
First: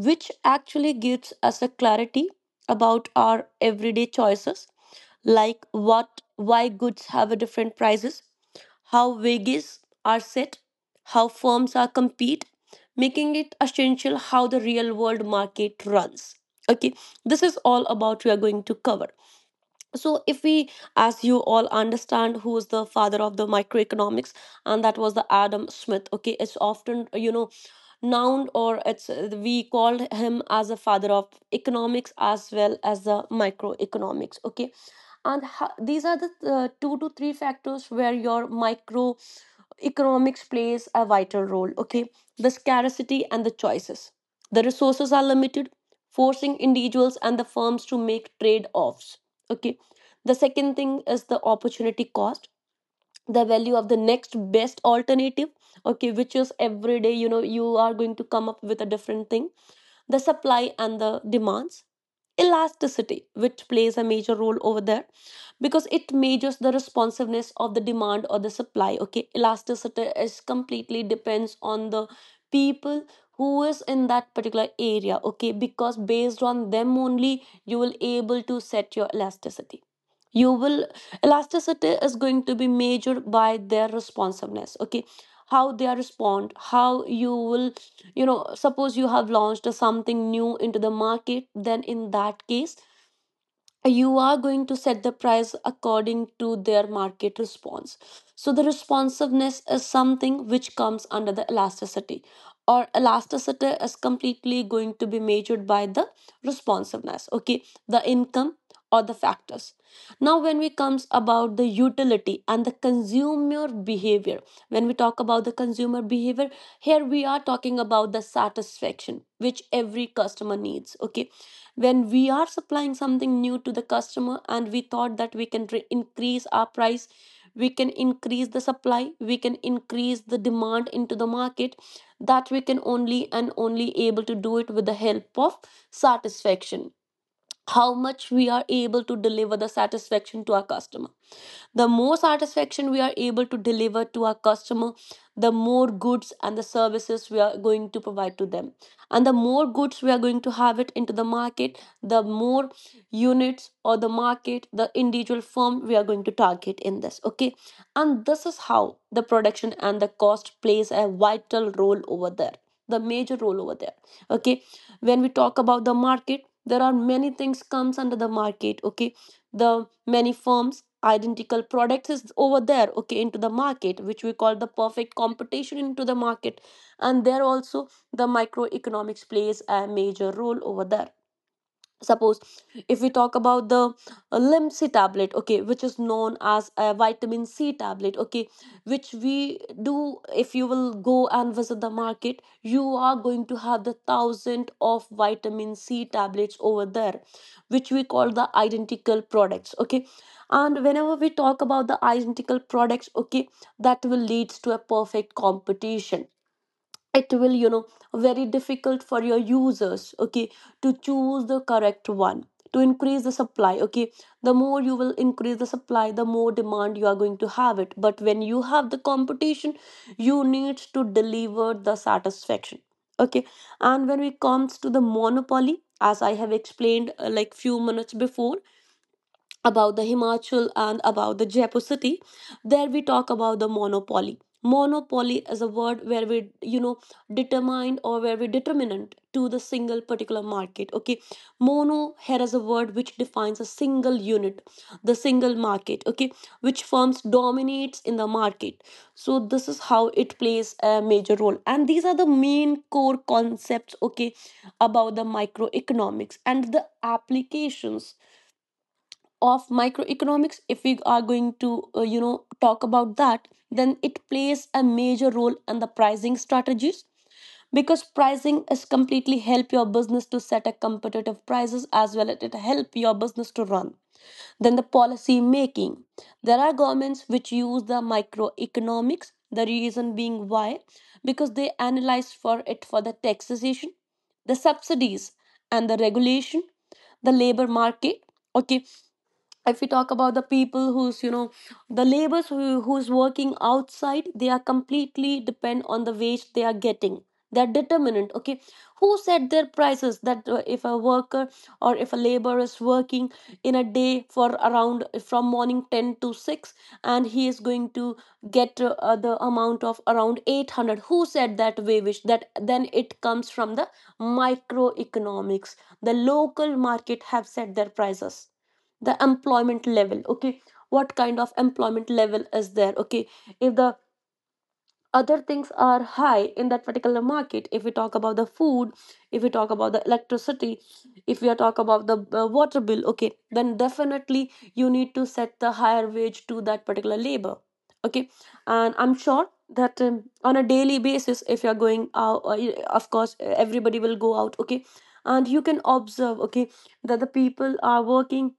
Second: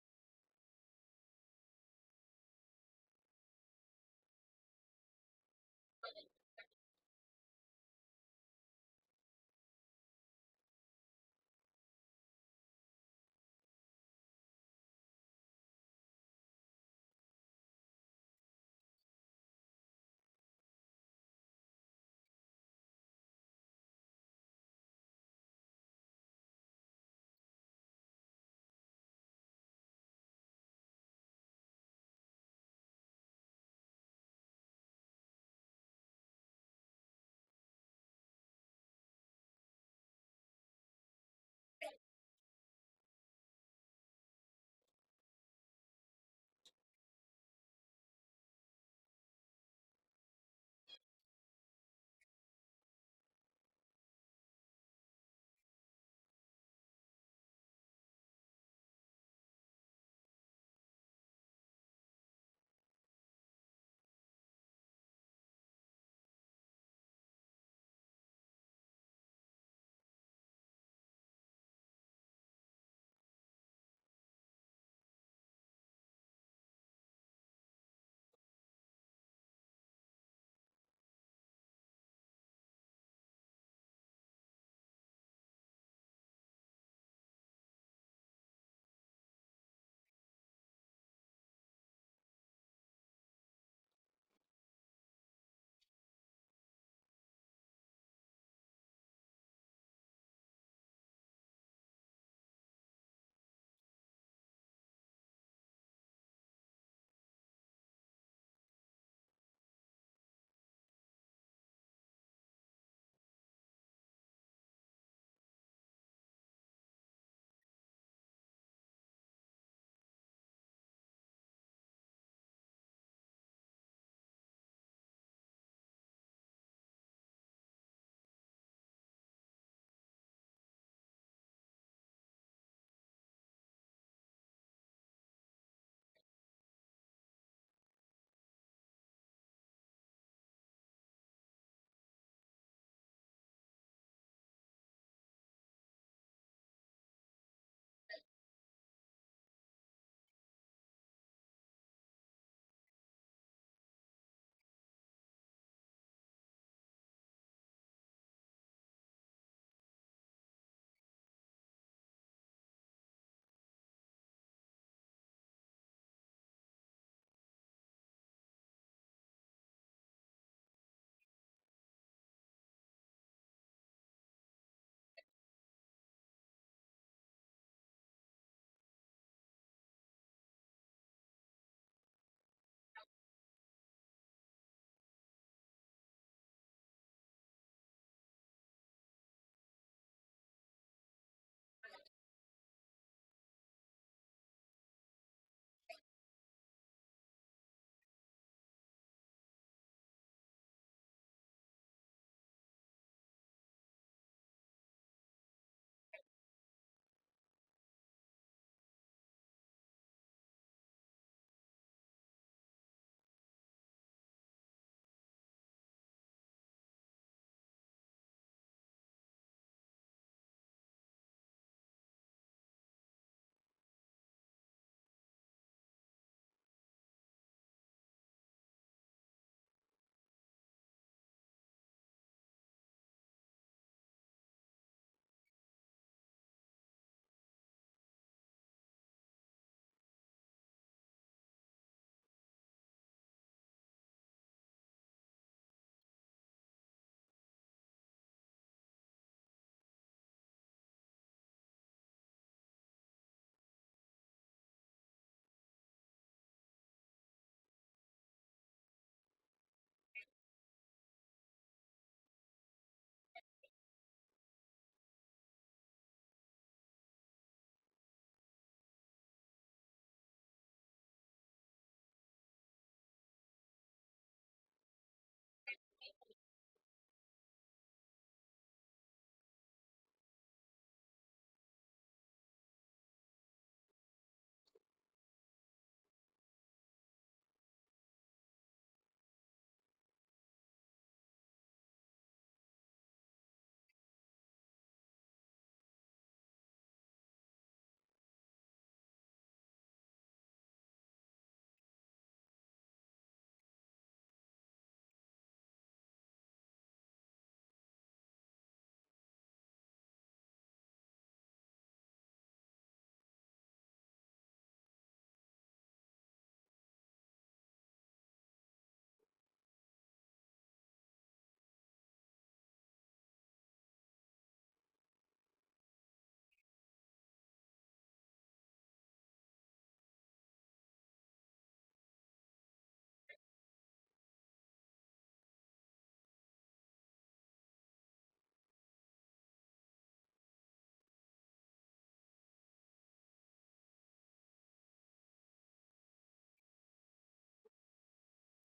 S2: which actually gives us a clarity about our everyday choices, like what why goods have a different prices, how wages are set, how firms are compete, making it essential how the real world market runs. Okay, this is all about we are going to cover. So if we, as you all understand, who is the father of the microeconomics, and that was the Adam Smith. Okay, it's often, you know, noun, or it's, we called him as a father of economics as well as the microeconomics. Okay, and these are the two to three factors where your micro economics plays a vital role. Okay, the scarcity and the choices, the resources are limited, forcing individuals and the firms to make trade offs. Okay, the second thing is the opportunity cost, the value of the next best alternative, okay, which is every day, you know, you are going to come up with a different thing. The supply and the demands elasticity, which plays a major role over there, because it measures the responsiveness of the demand or the supply. Okay, elasticity is completely depends on the people who is in that particular area. Okay, Because based on them only you will able to set your elasticity. You will Elasticity is going to be measured by their responsiveness. Okay, how they are respond. How you will you know Suppose you have launched something new into the market, then in that case you are going to set the price according to their market response. So, the responsiveness is something which comes under the elasticity, or elasticity is completely going to be measured by the responsiveness, okay, the income or the factors. Now, when we comes about the utility and the consumer behavior, when we talk about the consumer behavior, here we are talking about the satisfaction which every customer needs. Okay, when we are supplying something new to the customer and we thought that we can increase our price, we can increase the supply, we can increase the demand into the market, that we can only and only able to do it with the help of satisfaction. How much we are able to deliver the satisfaction to our customer, the more satisfaction we are able to deliver to our customer, the more goods and the services we are going to provide to them. And the more goods we are going to have it into the market, the more units or the market, the individual firm we are going to target in this. Okay. And this is how the production and the cost plays a vital role over there, the major role over there. Okay. When we talk about the market, there are many things comes under the market. Okay, the many firms identical products is over there, okay, into the market, which we call the perfect competition into the market. And there also the microeconomics plays a major role over there. Suppose if we talk about the limsi tablet, okay, which is known as a vitamin c tablet, okay, which we do. If you will go and visit the market, you are going to have the thousand of vitamin c tablets over there, which we call the identical products. Okay, and whenever we talk about the identical products, okay, that will leads to a perfect competition. It will, you know, very difficult for your users, okay, to choose the correct one, to increase the supply. Okay, the more you will increase the supply, the more demand you are going to have it. But when you have the competition, you need to deliver the satisfaction. Okay, and when it comes to the monopoly, as I have explained, like few minutes before, about the Himachal and about the Jaipur city. There we talk about the monopoly. Monopoly is a word where we, you know, determine or where we determinant to the single particular market. Okay, mono here is a word which defines a single unit, the single market. Okay, which firms dominates in the market. So this is how it plays a major role, and these are the main core concepts. Okay, about the microeconomics and the applications of microeconomics, if we are going to you know, talk about that, then it plays a major role in the pricing strategies, because pricing is completely help your business to set a competitive prices as well as it help your business to run. Then the policy making. There are governments which use the microeconomics. The reason being why? Because they analyze for it, for the taxation, the subsidies, and the regulation. The labor market. Okay, if we talk about the people who's, you know, the laborers who, who's working outside, they are completely depend on the wage they are getting. They're determinant. Okay, who set their prices? That if a worker or if a laborer is working in a day for around from morning 10 to 6, and he is going to get the amount of around 800, who said that wage? That then it comes from the microeconomics, the local market have set their prices. The employment level. Okay, what kind of employment level is there? Okay, if the other things are high in that particular market, if we talk about the food, if we talk about the electricity, if we are talk about the water bill, okay, then definitely you need to set the higher wage to that particular labor. Okay, and I'm sure that on a daily basis, if you're going out, of course everybody will go out. Okay, and you can observe, okay, that the people are working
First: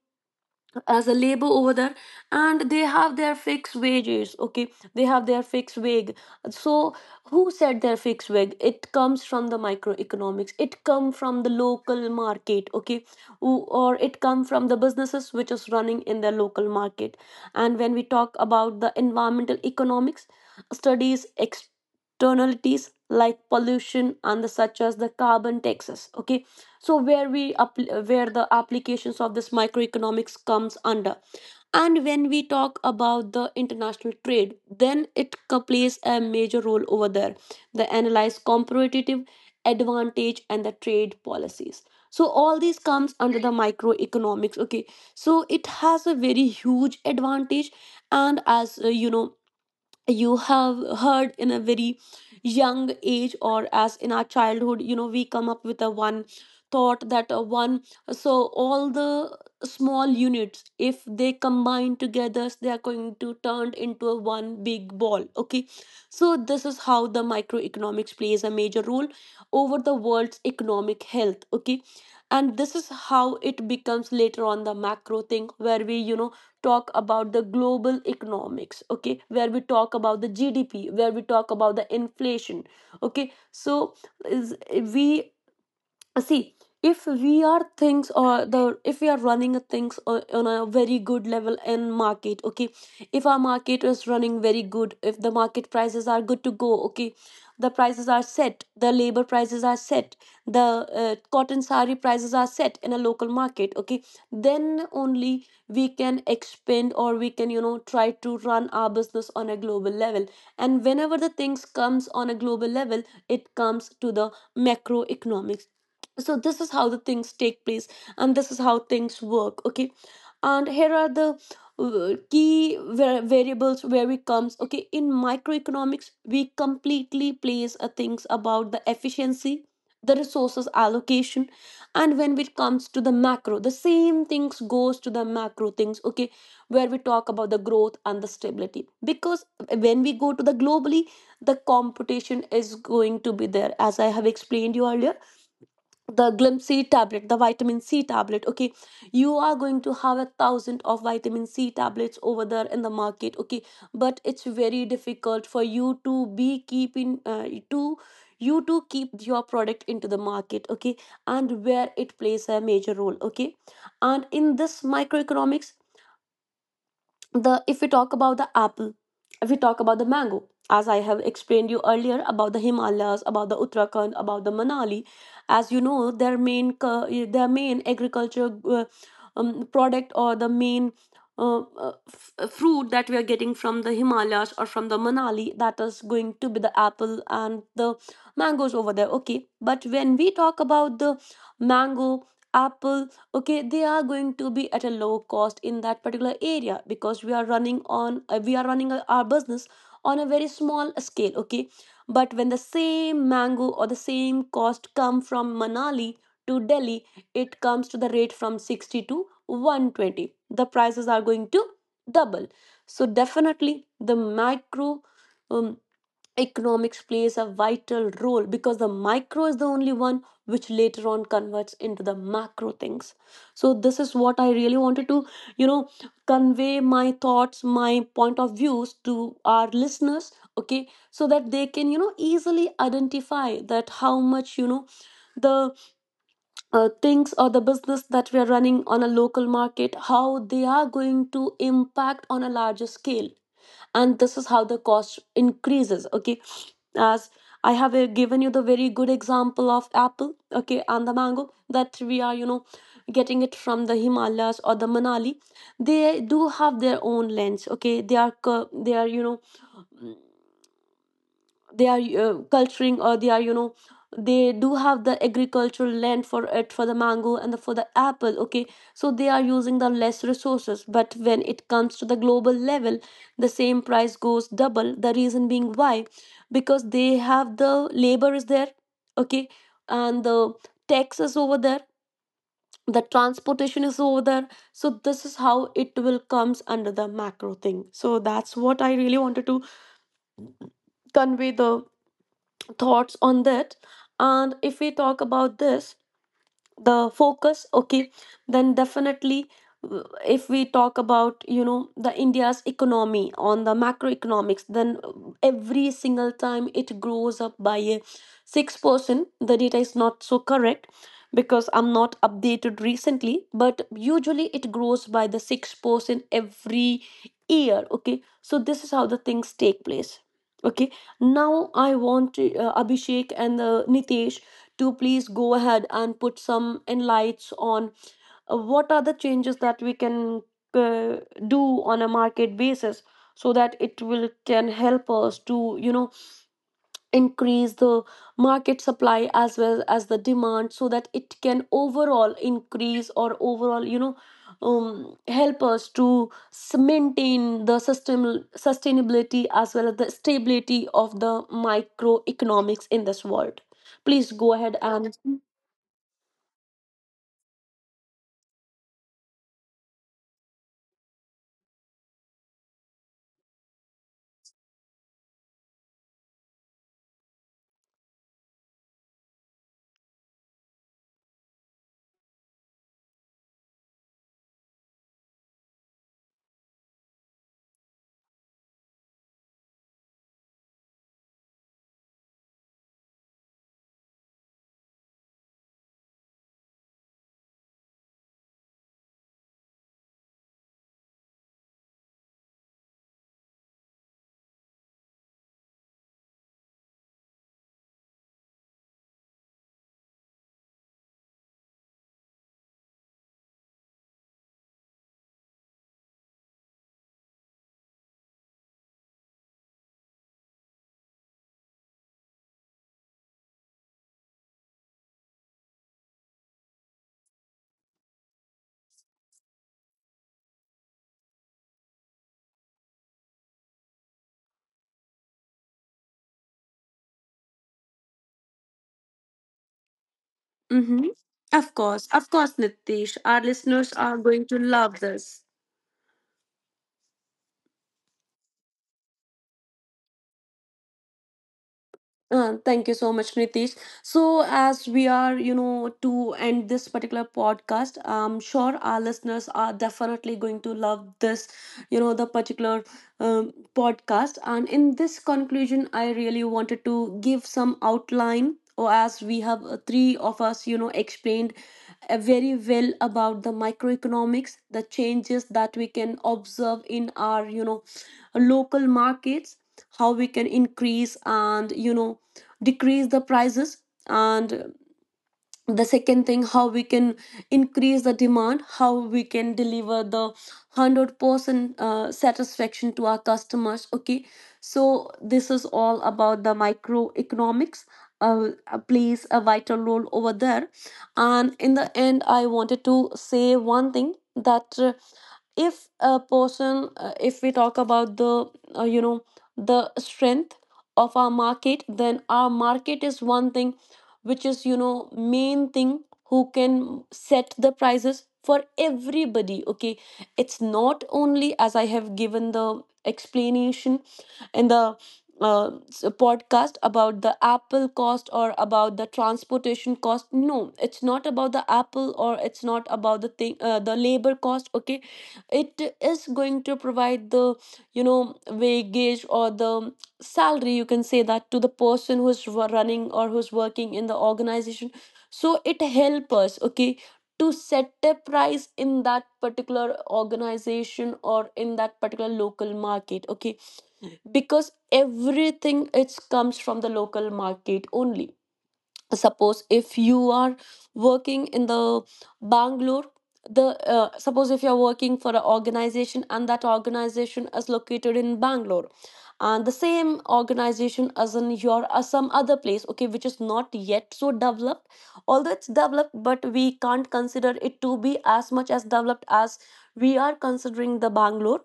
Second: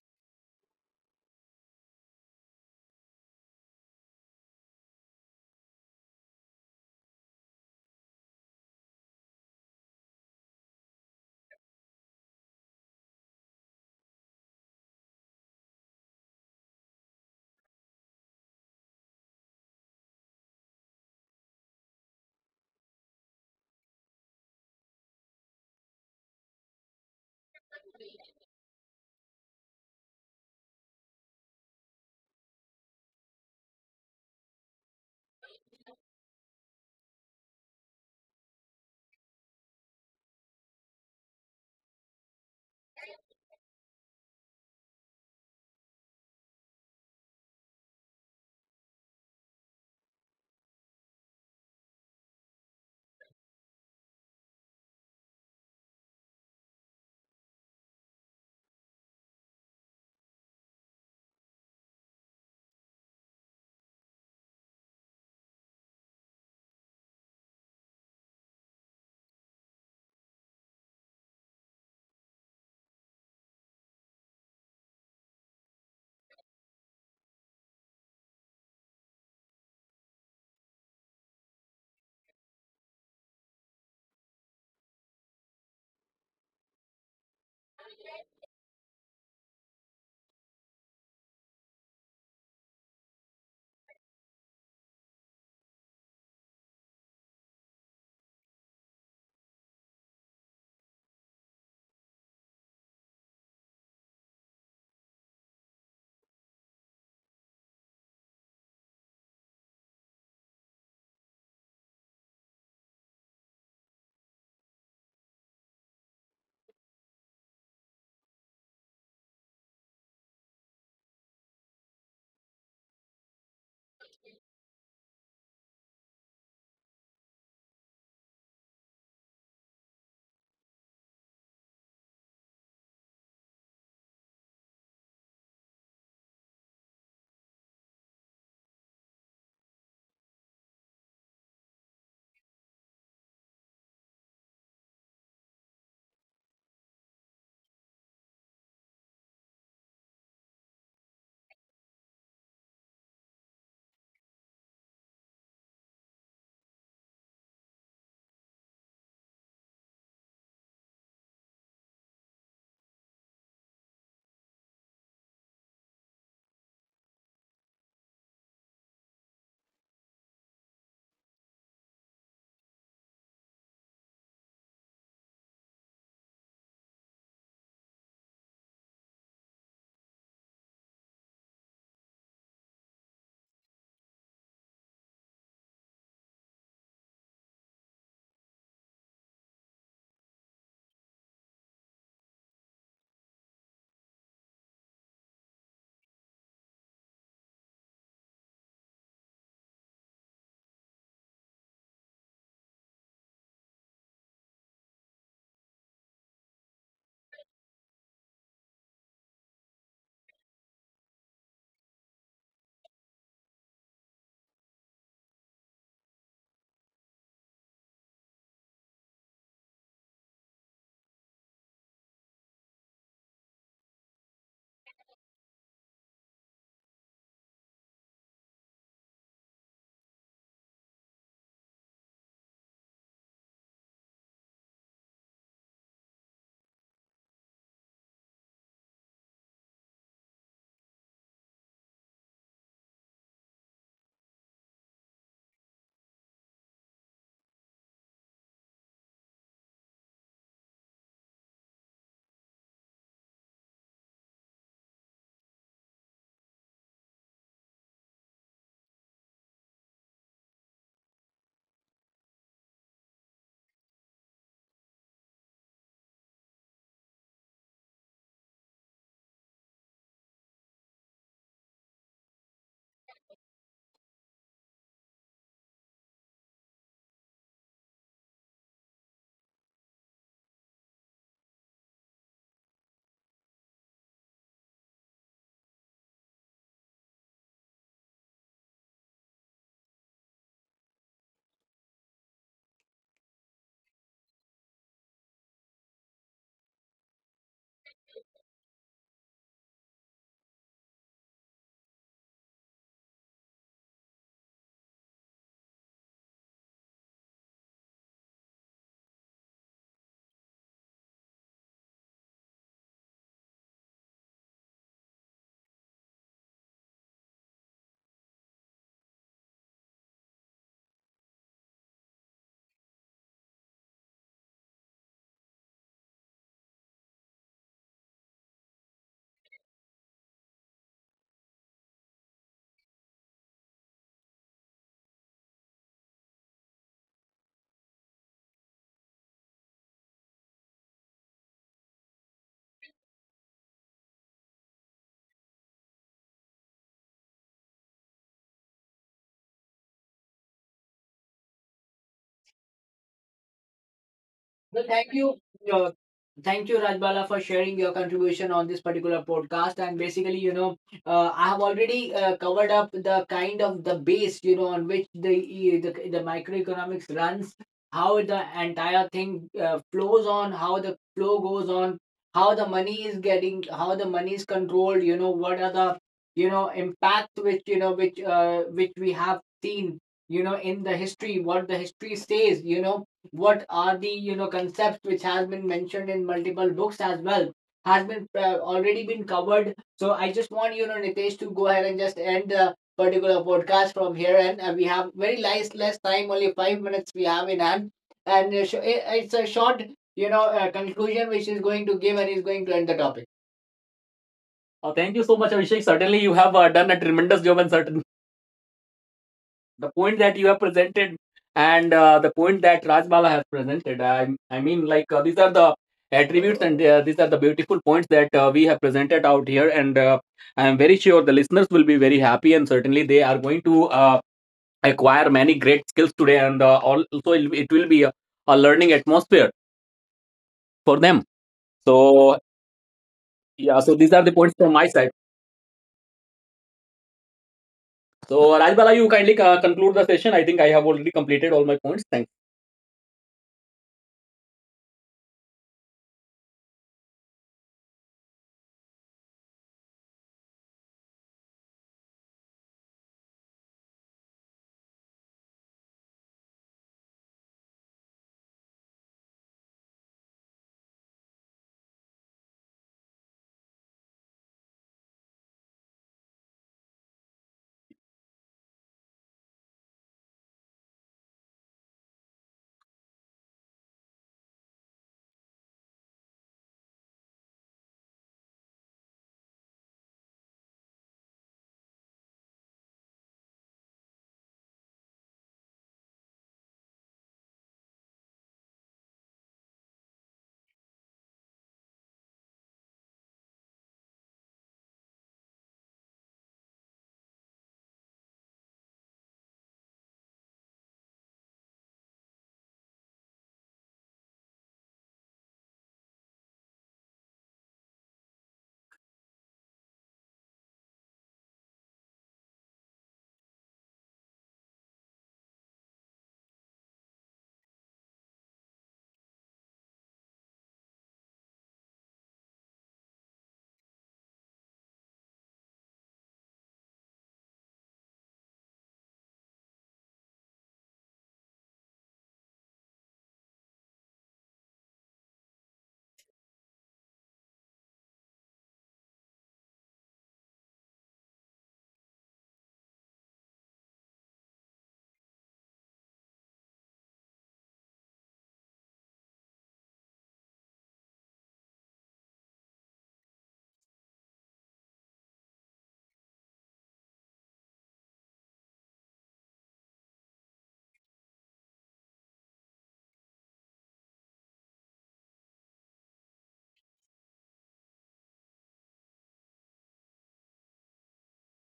S2: as a labor over there, and they have their fixed wages. Okay, they have their fixed wage. So who set their fixed wage? It comes from the microeconomics, it come from the local market. Okay, or it come from the businesses which is running in their local market. And when we talk about the environmental economics, studies externalities like pollution and the such as the carbon taxes. Okay, so where we up where the applications of this microeconomics comes under. And when we talk about the international trade, then it plays a major role over there. They analyze competitive advantage and the trade policies. So all these comes under the microeconomics. Okay, so it has a very huge advantage. And as you know, you have heard in a very young age or as in our childhood, you know, we come up with a one thought that a one, so all the small units if they combine together, they are going to turn into a one big ball. Okay, so this is how the microeconomics plays a major role over the world's economic health. Okay, and this is how it becomes later on the macro thing, where we, you know, talk about the global economics. Okay, where we talk about the GDP, where we talk about the inflation. Okay so is we see If we are things, or the if we are running a things on a very good level in market, okay, if our market is running very good, if the market prices are good to go, okay, the prices are set, the labor prices are set, the cotton sari prices are set in a local market, okay, then only we can expand or we can, you know, try to run our business on a global level. And whenever the things comes on a global level, it comes to the macroeconomics. So this is how the things take place, and this is how things work. Okay, and here are the key variables where it comes. Okay, in microeconomics we completely place a things about the efficiency, the resources allocation. And when it comes to the macro, the same things goes to the macro things. Okay, where we talk about the growth and the stability. Because when we go to the globally, the competition is going to be there. As I have explained you earlier, the glim c tablet, the vitamin c tablet, okay, you are going to have a thousand of vitamin c tablets over there in the market. Okay, but it's very difficult for you to be keeping, to you to keep your product into the market. Okay, and where it plays a major role. Okay, and in this microeconomics, the if we talk about the apple, if we talk about the mango, as I have explained you earlier about the himalayas, about the uttarakhand, about the manali. As you know, their main their main agriculture product, or the main fruit that we are getting from the himalayas or from the manali, that is going to be the apple and the mangoes over there. Okay, but when we talk about the mango, apple, okay, they are going to be at a low cost in that particular area because we are running on we are running our business on a very small scale. Okay, but when the same mango or the same cost come from manali to delhi, it comes to the rate from 60 to 120. The prices are going to double. So definitely the micro economics plays a vital role, because the micro is the only one which later on converts into the macro things. So this is what I really wanted to, you know, convey my thoughts, my point of views to our listeners. Okay, so that they can, you know, easily identify that how much, you know, the things or the business that we are running on a local market, how they are going to impact on a larger scale. And this is how the cost increases. Okay, as I have given you the very good example of apple, okay, and the mango that we are, you know, getting it from the himalayas or the manali. They do have their own lands. Okay, they are they are, you know, they are culturing, or they are, you know, they do have The agricultural land for it for the mango for the apple. Okay, so they are using the less resources, but when it comes to the global level, the same price goes double. The reason being why? Because they have the labor is there. Okay. And the tax is over there, the transportation is over there. So this is how it will comes under the macro thing. So that's what I really wanted to convey, the thoughts on that. And if we talk about this, the focus, okay, then definitely, if we talk about, you know, the India's economy on the macroeconomics, then every single time it grows up by a 6%. The data is not so correct because I'm not updated recently, but usually it grows by the 6% every year. Okay, so this is how the things take place. Okay, now I want to, Abhishek and Nitesh to please go ahead and put some enlights on what are the changes that we can uh, do on a market basis, so that it will can help us to, you know, increase the market supply as well as the demand, so that it can overall increase or overall, you know, help us to maintain the system sustainability as well as the stability of the microeconomics in this world. Please go
S1: Well,
S2: ahead
S1: thank
S2: and
S1: you. Uh, thank you, Rajbala, for sharing your contribution on this particular podcast. And basically, you know, I have already covered up the kind of the base, you know, on which the microeconomics runs, how the entire thing flows on, how the flow goes on, how the money is getting, how the money is controlled. You know, what are the, impact which which we have seen, you know, in the history, what the history says, you know, what are the, concepts which has been mentioned in multiple books as well, has been already been covered. So I just want, you know, Nitesh to go ahead and just end the particular podcast from here. And we have very less time, only 5 minutes we have in hand. And it's a short, you know, conclusion which is going to give and is going to end the topic. Thank you so much, Abhishek. Certainly, you have done a tremendous job, and certain the point that you have presented and the point that Rajbala has presented. I mean, like, these are the attributes, and these are the beautiful points that we have presented out here. And I am very sure the listeners will be very happy, and certainly they are going to acquire many great skills today. And also, it will be a learning atmosphere for
S2: Mm-hmm.
S1: them. So,
S2: Of course, Nitish. Our
S1: yeah, so
S2: listeners
S1: these are
S2: are
S1: the points
S2: going to
S1: from my side.
S2: love this.
S1: So, Rajbala, you kindly conclude the session. I think I have already completed all my points. Thank
S2: Thank you so much, Nitish. So, as we are, you know, to end this particular podcast, I'm sure our listeners are definitely going to love this, you know, the particular podcast. And in this conclusion, I really wanted to give some outline, or as we have, three of us, you know, explained very well about the microeconomics, the changes that we can observe in our, you know, local markets, how we can increase and, you know, decrease the prices, and the second thing, how we can increase the demand, how we can deliver the 100% satisfaction to our customers. Okay, so this is all about the microeconomics, plays a vital role over there. And in the end, I wanted to say one thing, that if a person, if we talk about the you know, the strength of our market, then our market is one thing which is, you know, main thing, who can set the prices for everybody. Okay, it's not only, as I have given the explanation in the podcast about the apple cost or about the transportation cost. No, it's not about the apple, or it's not about the thing, the labor cost. Okay, it is going to provide the, you know, wage or the salary, you can say, that to the person who's running or who's working in the organization. So it help us, okay, to set a price in that particular organization or in that particular local market. Okay, because everything it comes from the local market only. Suppose if you are working in the Bangalore, the suppose if you are working for an organization and that organization is located in Bangalore, and the same organization as in your some other place, okay, which is not yet so developed. Although it's developed, but we can't consider it to be as much as developed as we are considering the Bangalore.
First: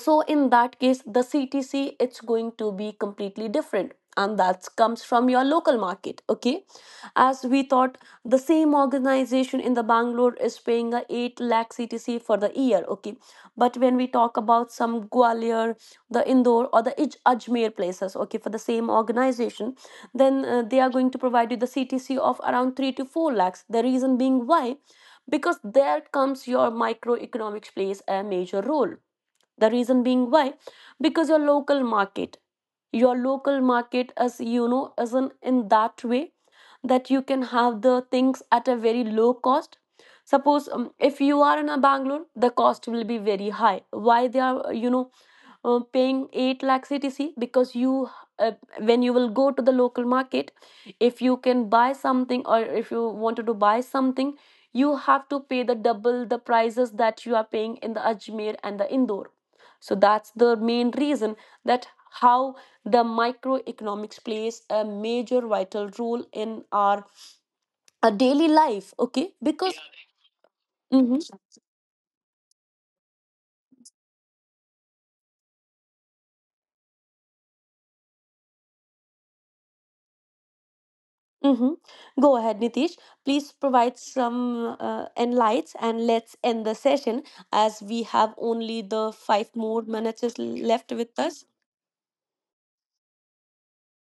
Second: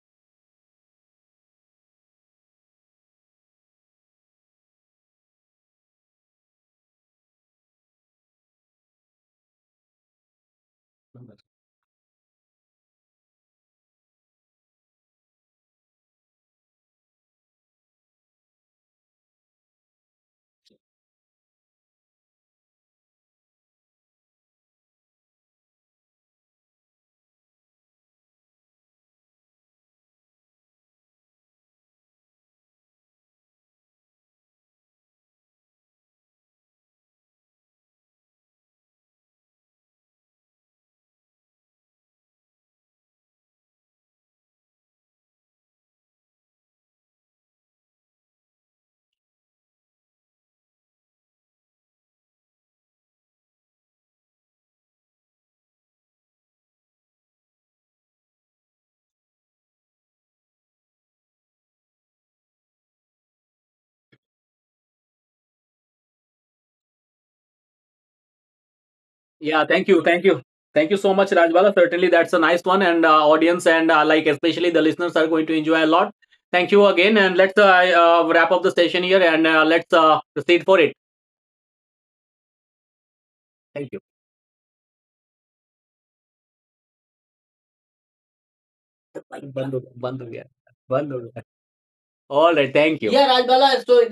S2: So in that case, the CTC, it's going to be completely different, and that comes from your local market. Okay, as we thought, the same organization in the Bangalore is paying a 8 lakh CTC for the year. Okay, but when we talk about some Gwalior, the Indore, or the Ajmer places, okay, for the same organization, then they are going to provide you the CTC of around 3 to 4 lakhs. The reason being why? Because there comes your microeconomics plays a major role. The reason being why? Because your local market, your local market, as you know, isn't in that way that you can have the things at a very low cost. Suppose if you are in a Bangalore, the cost will be very high. Why they are, you know, paying 8 lakh CTC? Because you, uh, when you will go to the local market, if you can buy something or if you wanted to buy something, you have to pay the double the prices that you are paying in the Ajmer and the Indore. So that's the main reason, that how the microeconomics plays a major vital role in our daily life. Okay,
S1: Yeah,
S2: because
S1: thank you, thank you, thank you so
S2: Mhm.
S1: much, Rajbala. Certainly, that's a nice one, and audience, and like especially the listeners are going to enjoy a lot. Thank you again, and let's wrap up the session here, and let's proceed for it.
S2: Mm-hmm. Go ahead, Nitish. Please
S1: Thank
S2: provide
S1: you.
S2: some enlights and let's end the session, as we have only the five
S1: Bandu,
S2: more minutes
S1: bandu,
S2: is
S1: yeah.
S2: left with
S1: Bandu.
S2: us.
S1: All right, thank you. Yeah, Rajbala. So